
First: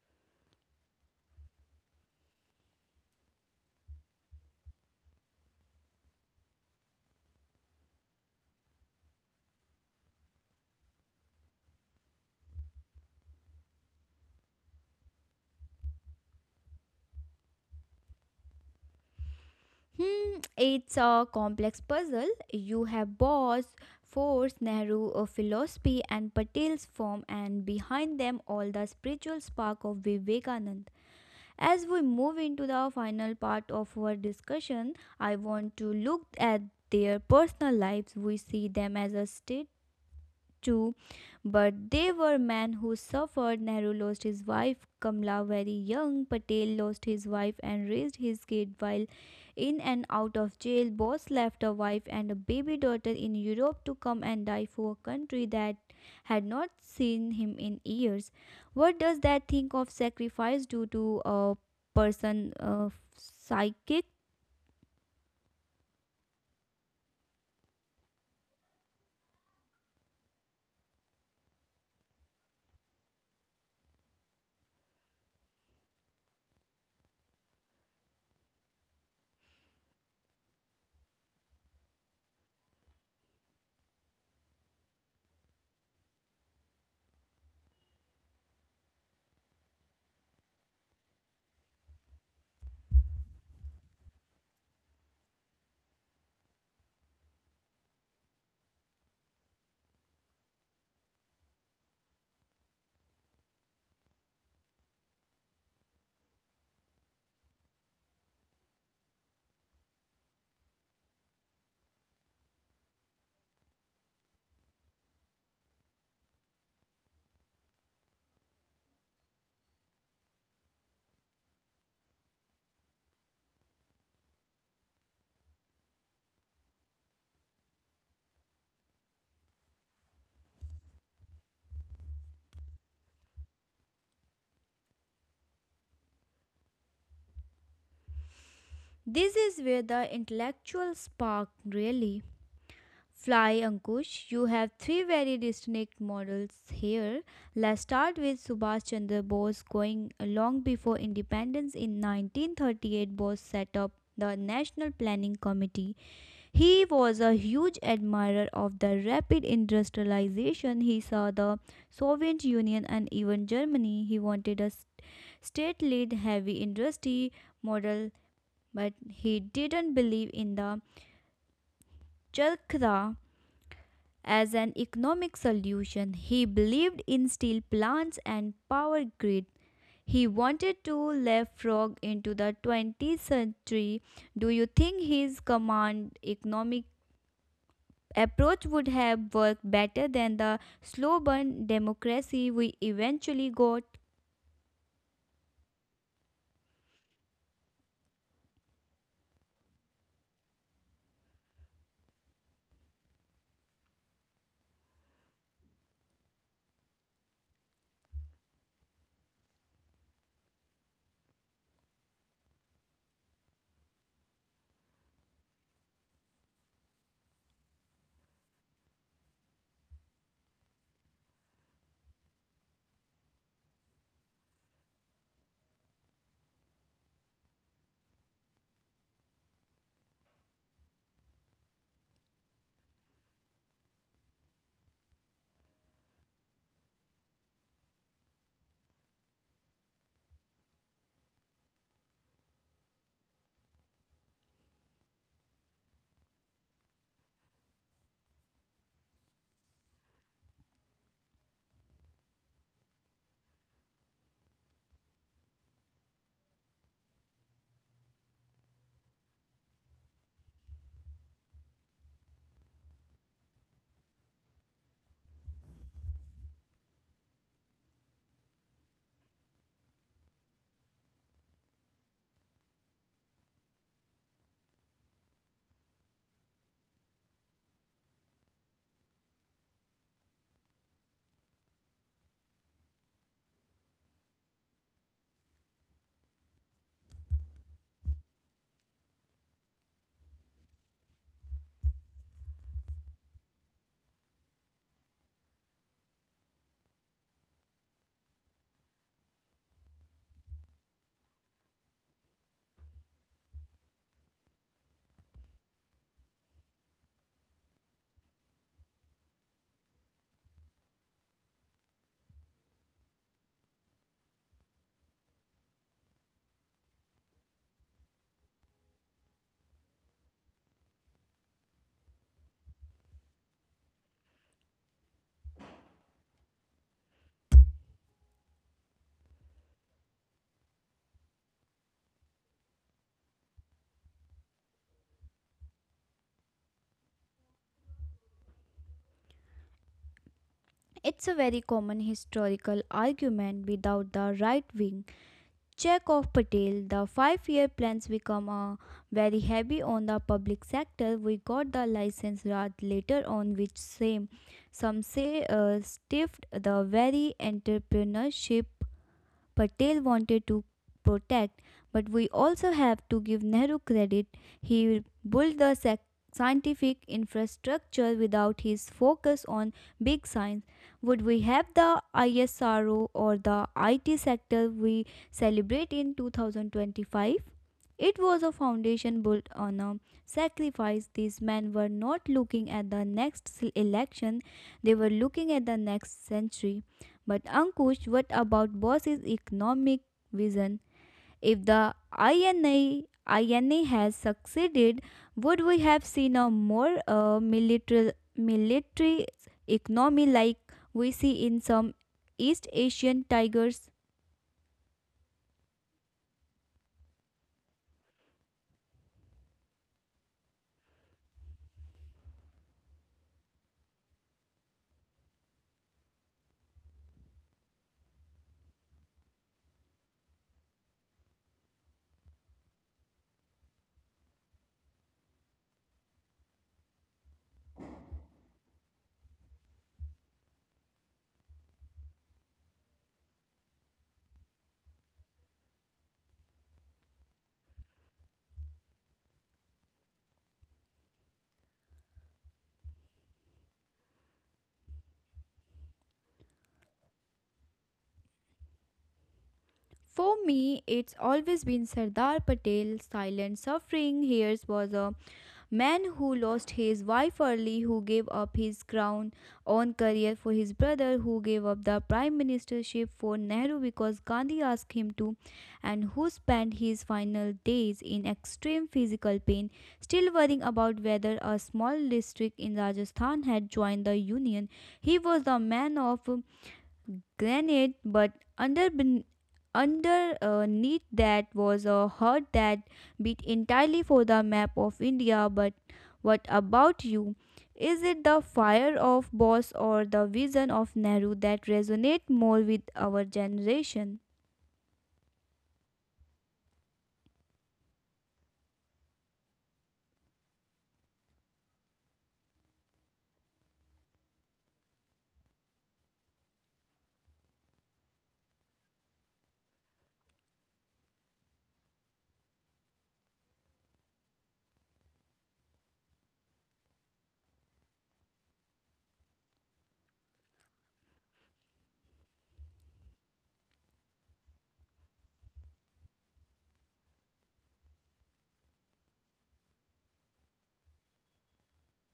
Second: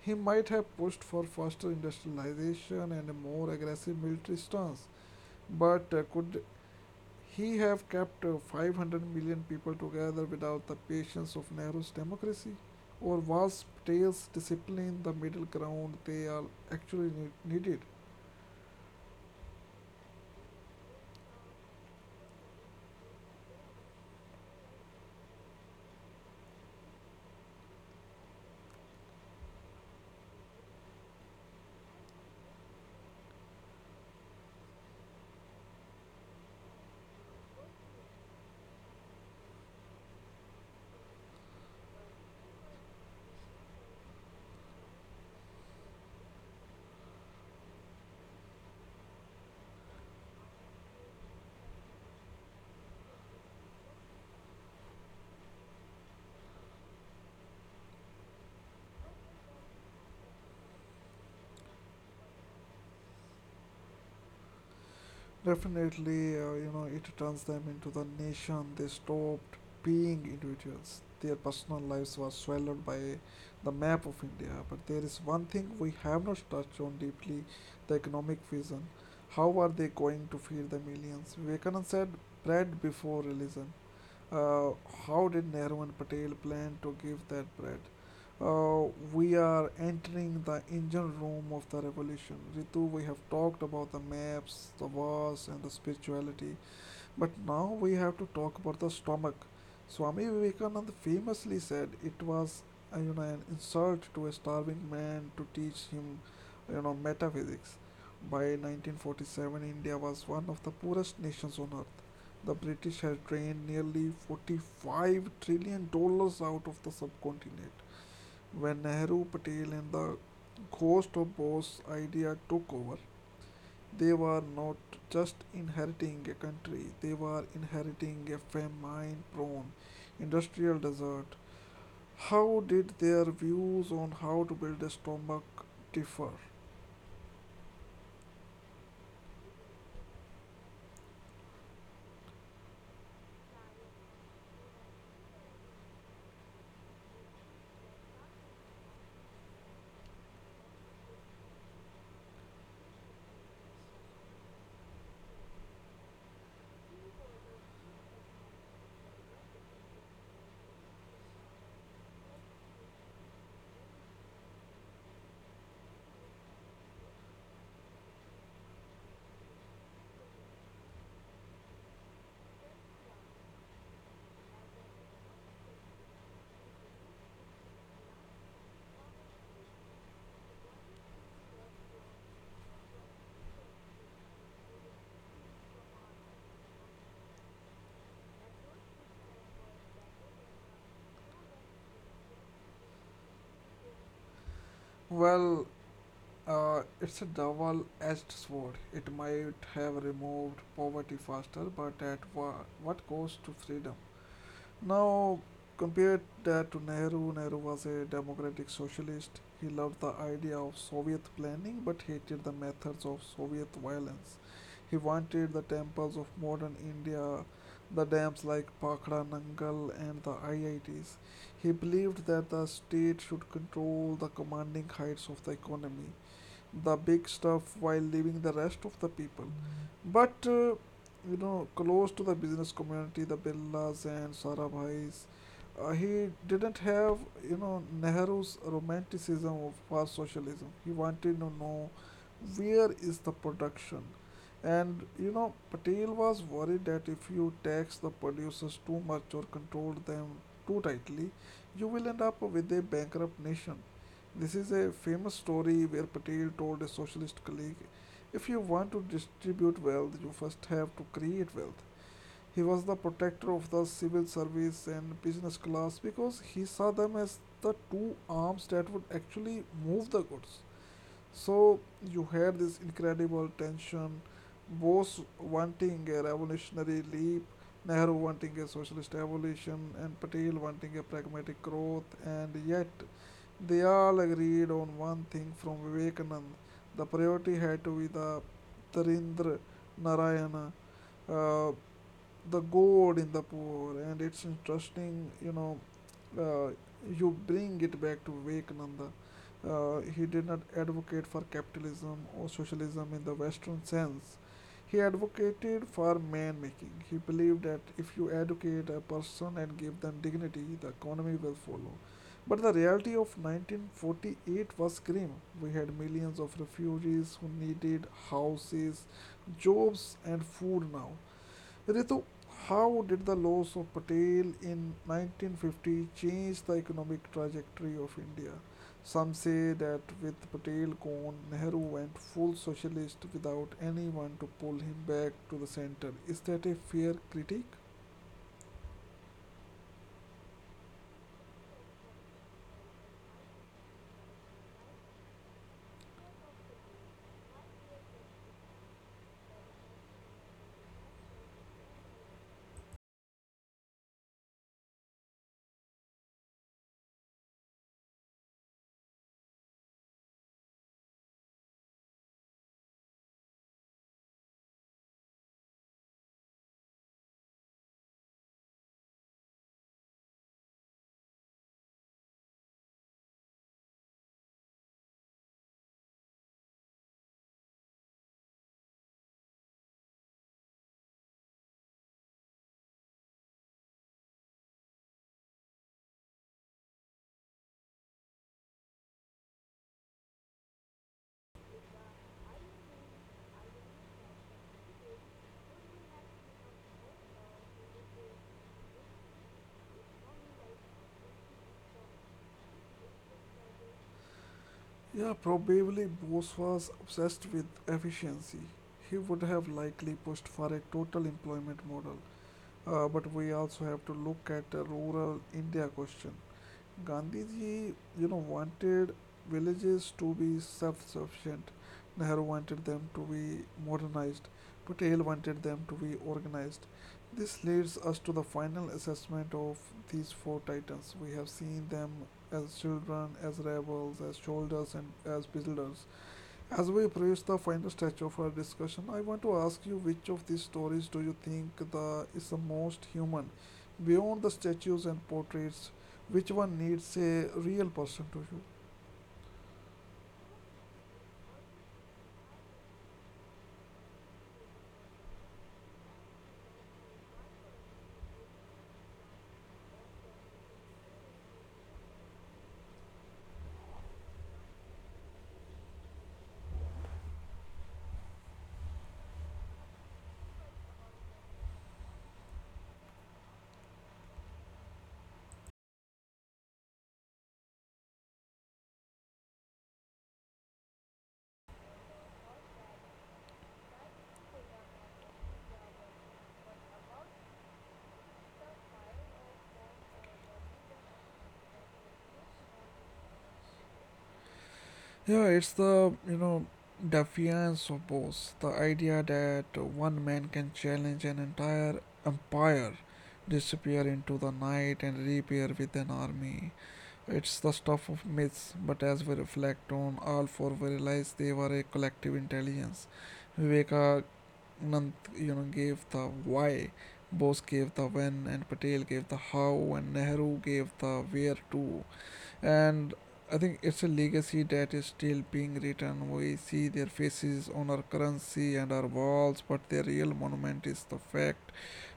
he might have pushed for faster industrialization and a more aggressive military stance. But could he have kept 500 million people together without the patience of Nehru's democracy? Or was Patel's discipline the middle ground they all actually needed? Hmm, it's a complex puzzle. You have Bose, Force, Nehru philosophy, and Patel's form, and behind them all the spiritual spark of Vivekanand. As we move into the final part of our discussion, I want to look at their personal lives. We see them as a state too, but they were men who suffered. Nehru lost his wife Kamla very young. Patel lost his wife and raised his kid while in and out of jail. Bose left a wife and a baby daughter in Europe to come and die for a country that had not seen him in years. What does that think of sacrifice do to a person psychic? Definitely, it turns them into the nation. They stopped being individuals. Their personal lives were swallowed by the map of India. But there is one thing we have not touched on deeply: the economic vision. How are they going to feed the millions? Vivekananda said, bread before religion. Uh, how did Nehru and Patel plan to give that bread? We are entering the engine room of the revolution. Ritu, we have talked about the maps, the wars, and the spirituality, but now we have to talk about the stomach. Swami Vivekananda famously said it was an insult to a starving man to teach him metaphysics. By 1947, India was one of the poorest nations on earth. The British had drained nearly 45 trillion dollars out of the subcontinent. When Nehru, Patel, and the ghost of Bose idea took over, they were not just inheriting a country, they were inheriting a famine prone industrial desert. How did their views on how to build a stomach differ? This is where the intellectual spark really Fly Ankush, you have three very distinct models here. Let's start with Subhash Chandra Bose going long before independence in 1938 Bose set up the National Planning Committee. He was a huge admirer of the rapid industrialization. He saw the Soviet Union and even Germany. He wanted a state led heavy industry model, but he didn't believe in the Chalkra as an economic solution, he believed in steel plants and power grid. He wanted to leapfrog into the 20th century. Do you think his command economic approach would have worked better than the slow burn democracy we eventually got? Well, it's a double-edged sword. It might have removed poverty faster, but at what cost to freedom? Now, compare that to Nehru. Nehru was a democratic socialist. He loved the idea of Soviet planning, but hated the methods of Soviet violence. He wanted the temples of modern India, the dams like Pakhra Nangal and the IITs. He believed that the state should control the commanding heights of the economy, the big stuff, while leaving the rest of the people. But close to the business community, the Billas and Sarabhais, he didn't have Nehru's romanticism of fast socialism. He wanted to know where is the production. And Patel was worried that if you tax the producers too much or control them too tightly, you will end up with a bankrupt nation. This is a famous story where Patel told a socialist colleague, If you want to distribute wealth, you first have to create wealth. He was the protector of the civil service and business class because he saw them as the two arms that would actually move the goods. So you had this incredible tension, Bose wanting a revolutionary leap, Nehru wanting a socialist evolution, and Patel wanting a pragmatic growth, and yet they all agreed on one thing from Vivekanand: the priority had to be the Tarindra Narayana, uh, the God in the poor, and it's interesting, uh, you bring it back to Vivekananda. He did not advocate for capitalism or socialism in the Western sense. He advocated for man making. He believed that if you educate a person and give them dignity, the economy will follow. But the reality of 1948 was grim. We had millions of refugees who needed houses, jobs, and food now. Ritu, how did the loss of Patel in 1950 change the economic trajectory of India? Some say that with Patel gone, Nehru went full socialist without anyone to pull him back to the center. Is that a fair critique? It's a very common historical argument without the right wing check of Patel, the 5 year plans become very heavy on the public sector. We got the license rod later on, which same some say stiffed the very entrepreneurship Patel wanted to protect, but we also have to give Nehru credit. He built the scientific infrastructure without his focus on big science. Would we have the ISRO or the IT sector we celebrate in 2025? It was a foundation built on a sacrifice. These men were not looking at the next election, they were looking at the next century. But Ankush, what about Boss's economic vision? If the INA has succeeded, would we have seen a more military economy like we see in some East Asian tigers? Yeah, probably Bose was obsessed with efficiency. He would have likely pushed for a total employment model. But we also have to look at the rural India question. Gandhiji, wanted villages to be self-sufficient. Nehru wanted them to be modernized. Patel wanted them to be organized. This leads us to the final assessment of these four titans. We have seen them as children, as rebels, as soldiers, and as builders. As we approach the final stage of our discussion, I want to ask you, which of these stories do you think the is the most human? Beyond the statues and portraits, which one needs a real person to you? For me, it's always been Sardar Patel's silent suffering. Here's was a man who lost his wife early, who gave up his crown on career for his brother, who gave up the prime ministership for Nehru because Gandhi asked him to, and who spent his final days in extreme physical pain, still worrying about whether a small district in Rajasthan had joined the union. He was the man of granite, but under ben- underneath that was a heart that beat entirely for the map of India. But what about you? Is it the fire of Bose or the vision of Nehru that resonate more with our generation? Yeah, it's the defiance of both. The idea that one man can challenge an entire empire, disappear into the night and reappear with an army. It's the stuff of myths, but as we reflect on all four, we realize they were a collective intelligence. Vivekanand, gave the why, Bose gave the when, and Patel gave the how, and Nehru gave the where to, and I think it's a legacy that is still being written. We see their faces on our currency and our walls, but their real monument is the fact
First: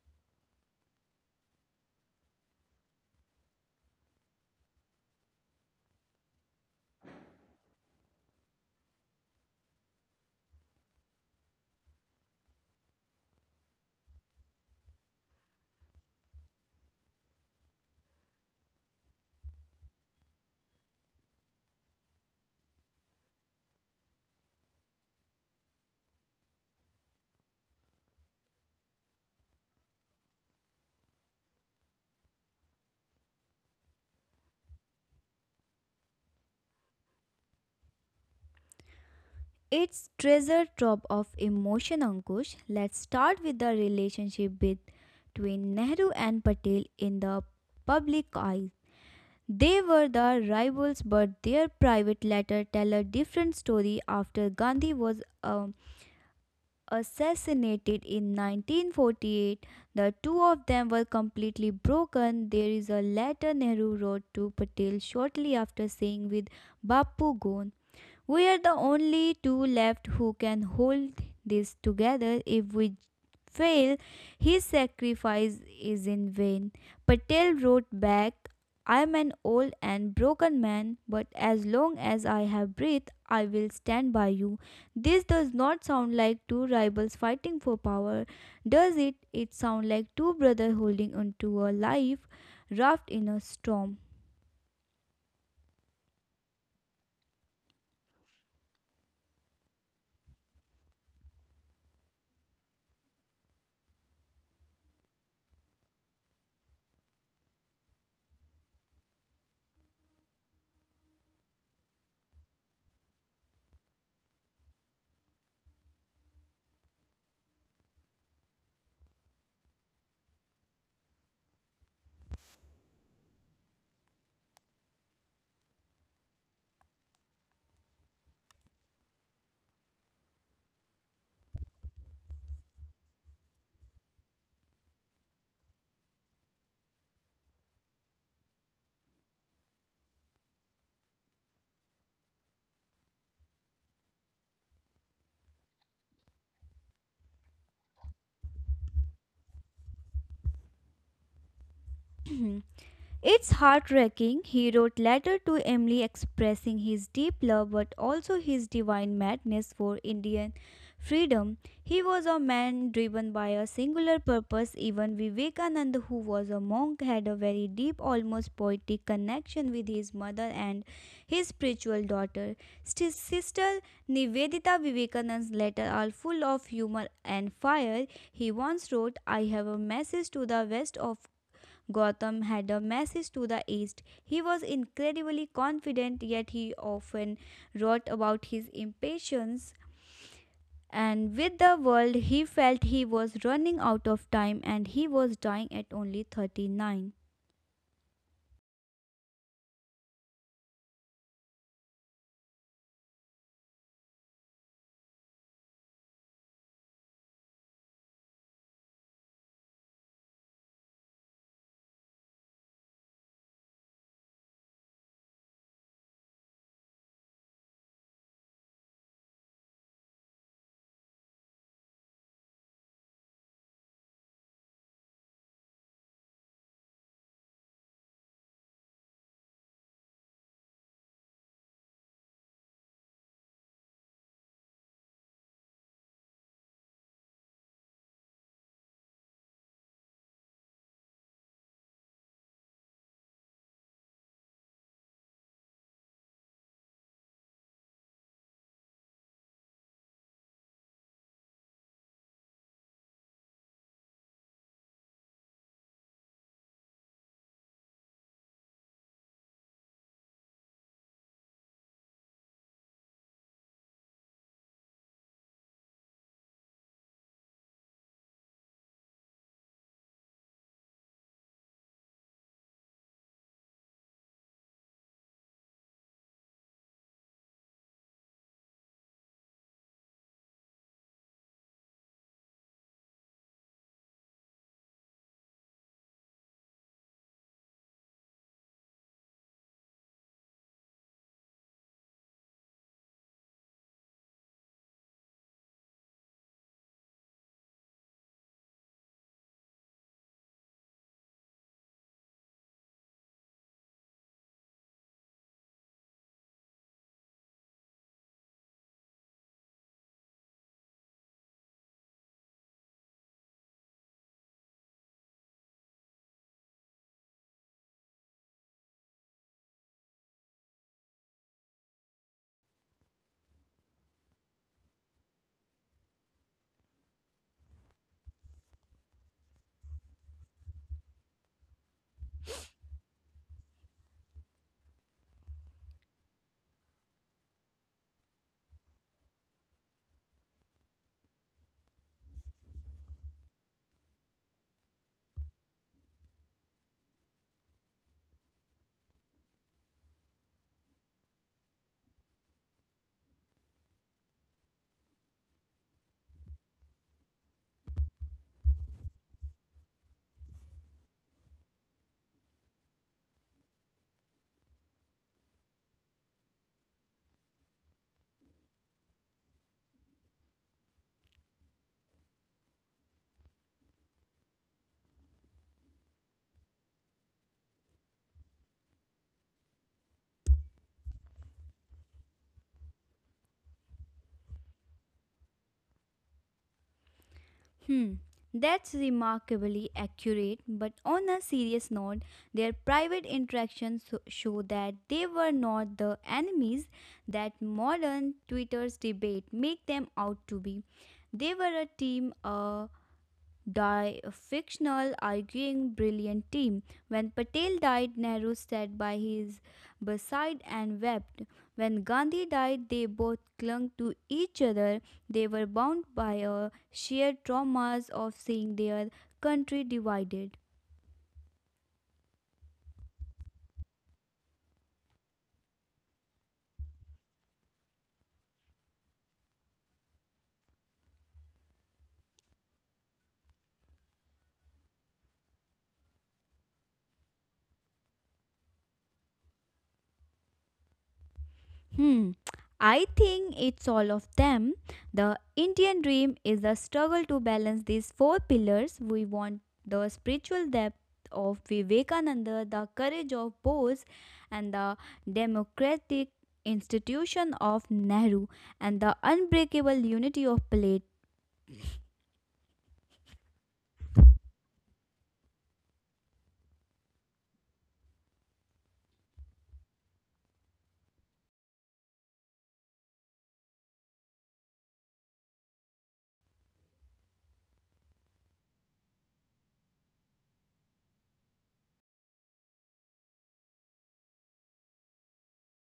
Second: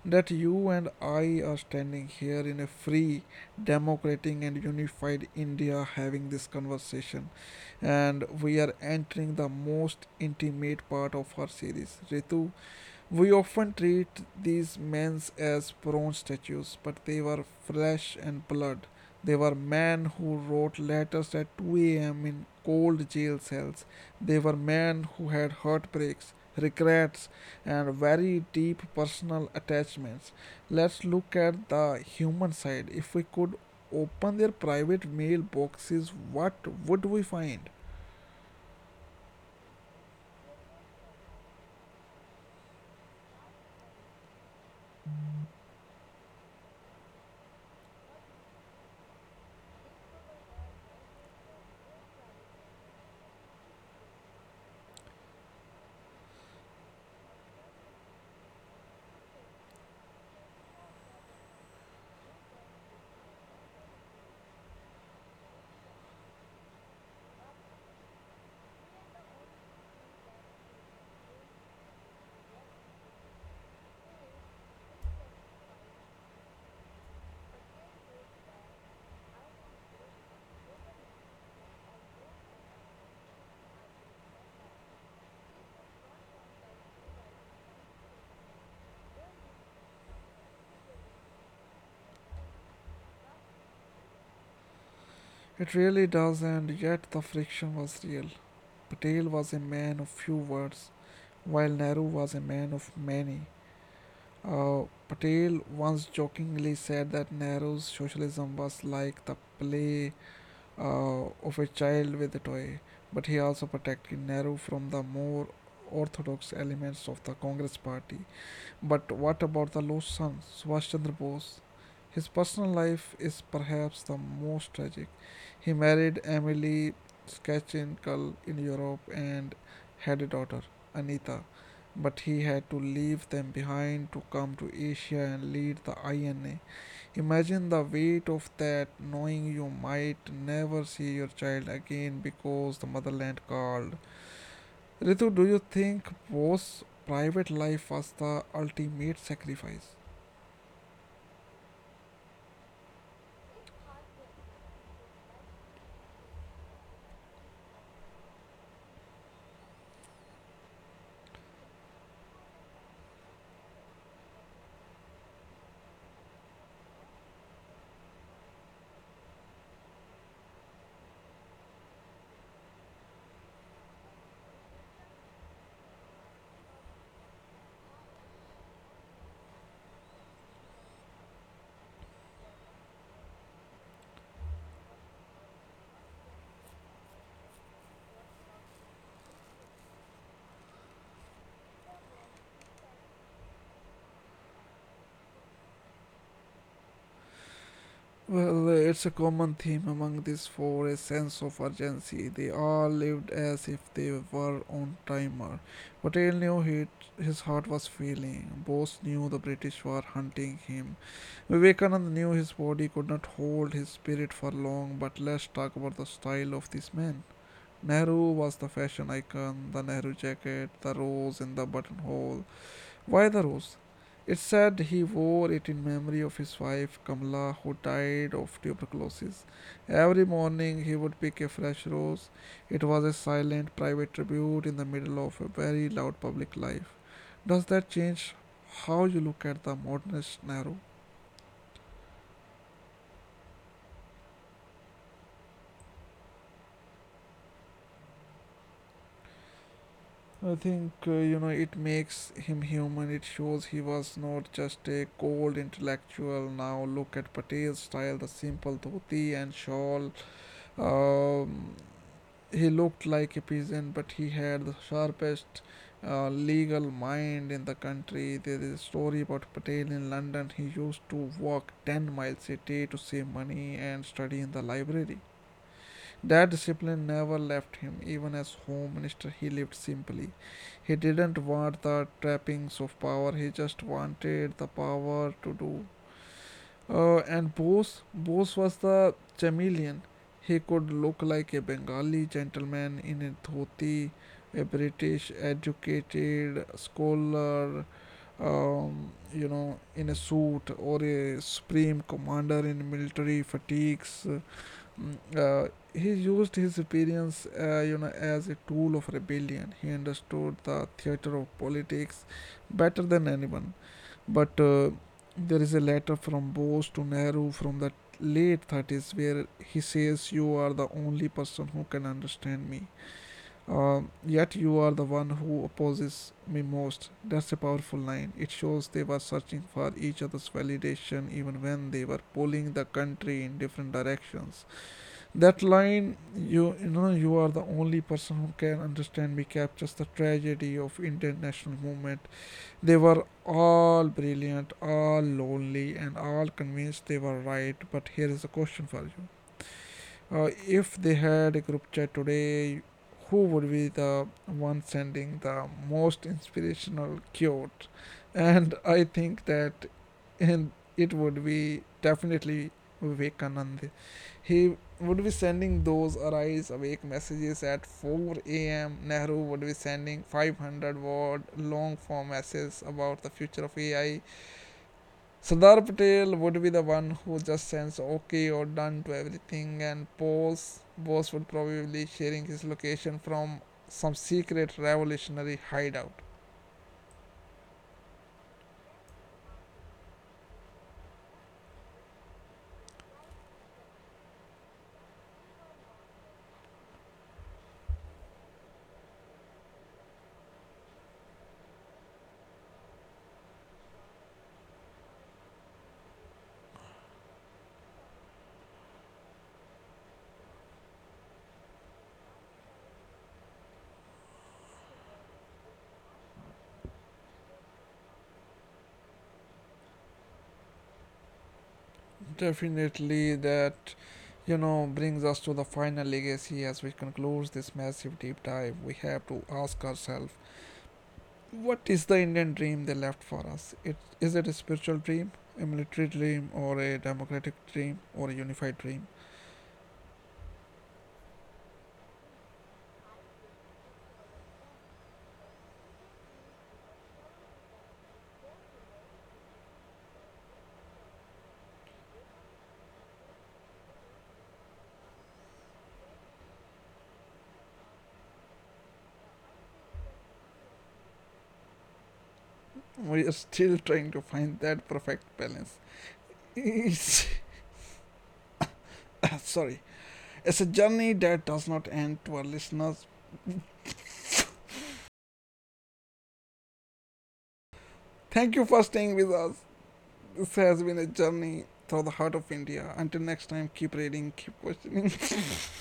that you and I are standing here in a free, democratic, and unified India having this conversation. And we are entering the most intimate part of our series. Ritu, we often treat these men as bronze statues, but they were flesh and blood. They were men who wrote letters at 2 a.m. in cold jail cells. They were men who had heartbreaks, regrets, and very deep personal attachments. Let's look at the human side. If we could open their private mail boxes, what would we find? It's treasure trove of emotion, Ankush. Let's start with the relationship between Nehru and Patel in the public eye. They were the rivals, but their private letters tell a different story. After Gandhi was assassinated in 1948, the two of them were completely broken. There is a letter Nehru wrote to Patel shortly after saying, with Bapu gone, we are the only two left who can hold this together. If we fail, his sacrifice is in vain. Patel wrote back, I am an old and broken man, but as long as I have breath, I will stand by you. This does not sound like two rivals fighting for power, does it? It sounds like two brothers holding onto a life raft in a storm. It really does, and yet the friction was real. Patel was a man of few words, while Nehru was a man of many. Uh, Patel once jokingly said that Nehru's socialism was like the play of a child with a toy, but he also protected Nehru from the more orthodox elements of the Congress party. But what about the lost son, Subhash Chandra Bose? His personal life is perhaps the most tragic. He married Emily Skachinskal in Europe and had a daughter, Anita, but he had to leave them behind to come to Asia and lead the INA. Imagine the weight of that, knowing you might never see your child again because the motherland called. Ritu, do you think Bose's private life was the ultimate sacrifice? It's heartbreaking, he wrote letter to Emily expressing his deep love but also his divine madness for Indian freedom. He was a man driven by a singular purpose. Even Vivekananda, who was a monk, had a very deep, almost poetic connection with his mother and his spiritual daughter. His sister Nivedita Vivekananda's letters are full of humor and fire. He once wrote, I have a message to the west of Gotham had a message to the East. He was incredibly confident, yet he often wrote about his impatience. And with the world, he felt he was running out of time and he was dying at only 39. Well, it's a common theme among these four, a sense of urgency. They all lived as if they were on timer. Patel knew he, his heart was failing. Bose knew the British were hunting him. Vivekanand knew his body could not hold his spirit for long, but let's talk about the style of this man. Nehru was the fashion icon, the Nehru jacket, the rose in the buttonhole. Why the rose? It's said he wore it in memory of his wife Kamala, who died of tuberculosis. Every morning he would pick a fresh rose. It was a silent, private tribute in the middle of a very loud public life. Does that change how you look at the modernist Nehru? I think it makes him human. It shows he was not just a cold intellectual. Now look at Patel's style, the simple dhoti and shawl. Um, He looked like a peasant, but he had the sharpest legal mind in the country. There is a story about Patel in London. He used to walk 10 miles a day to save money and study in the library. That discipline never left him. Even as Home Minister, he lived simply. He didn't want the trappings of power, he just wanted the power to do. And Bose was the chameleon. He could look like a Bengali gentleman in a dhoti, a British educated scholar, in a suit, or a supreme commander in military fatigues. Mm, Uh, he used his appearance, as a tool of rebellion. He understood the theater of politics better than anyone. But there is a letter from Bose to Nehru from the late '30s where he says, You are the only person who can understand me. Yet you are the one who opposes me most. That's a powerful line. It shows they were searching for each other's validation even when they were pulling the country in different directions. That line, you are the only person who can understand me, captures the tragedy of Indian national movement: they were all brilliant, all lonely, and all convinced they were right. But here is a question for you: if they had a group chat today, who would be the one sending the most inspirational quote? And I think that and it would be definitely Vivekanand. He would be sending those arise awake messages at 4 a.m. Nehru would be sending 500 word long form essays about the future of AI. Sardar Patel would be the one who just sends okay or done to everything, and Bose would probably sharing his location from some secret revolutionary hideout. Hmm, that's remarkably accurate, but on a serious note, their private interactions show that they were not the enemies that modern Twitter's debate make them out to be. They were a team, a Die a fictional, arguing, brilliant team. When Patel died, Nehru sat by his bedside and wept. When Gandhi died, they both clung to each other. They were bound by a shared traumas of seeing their country divided. Definitely, that brings us to the final legacy as we conclude this massive deep dive. We have to ask ourselves, what is the Indian dream they left for us? It is it a spiritual dream, a military dream, or a democratic dream, or a unified dream? Hmm. I think it's all of them. The Indian dream is a struggle to balance these four pillars. We want the spiritual depth of Vivekananda, the courage of Bose, and the democratic institution of Nehru, and the unbreakable unity of Plato. We are still trying to find that perfect balance. It's, sorry, it's a journey that does not end to our listeners. Thank you for staying with us. This has been a journey through the heart of India. Until next time, keep reading, keep questioning.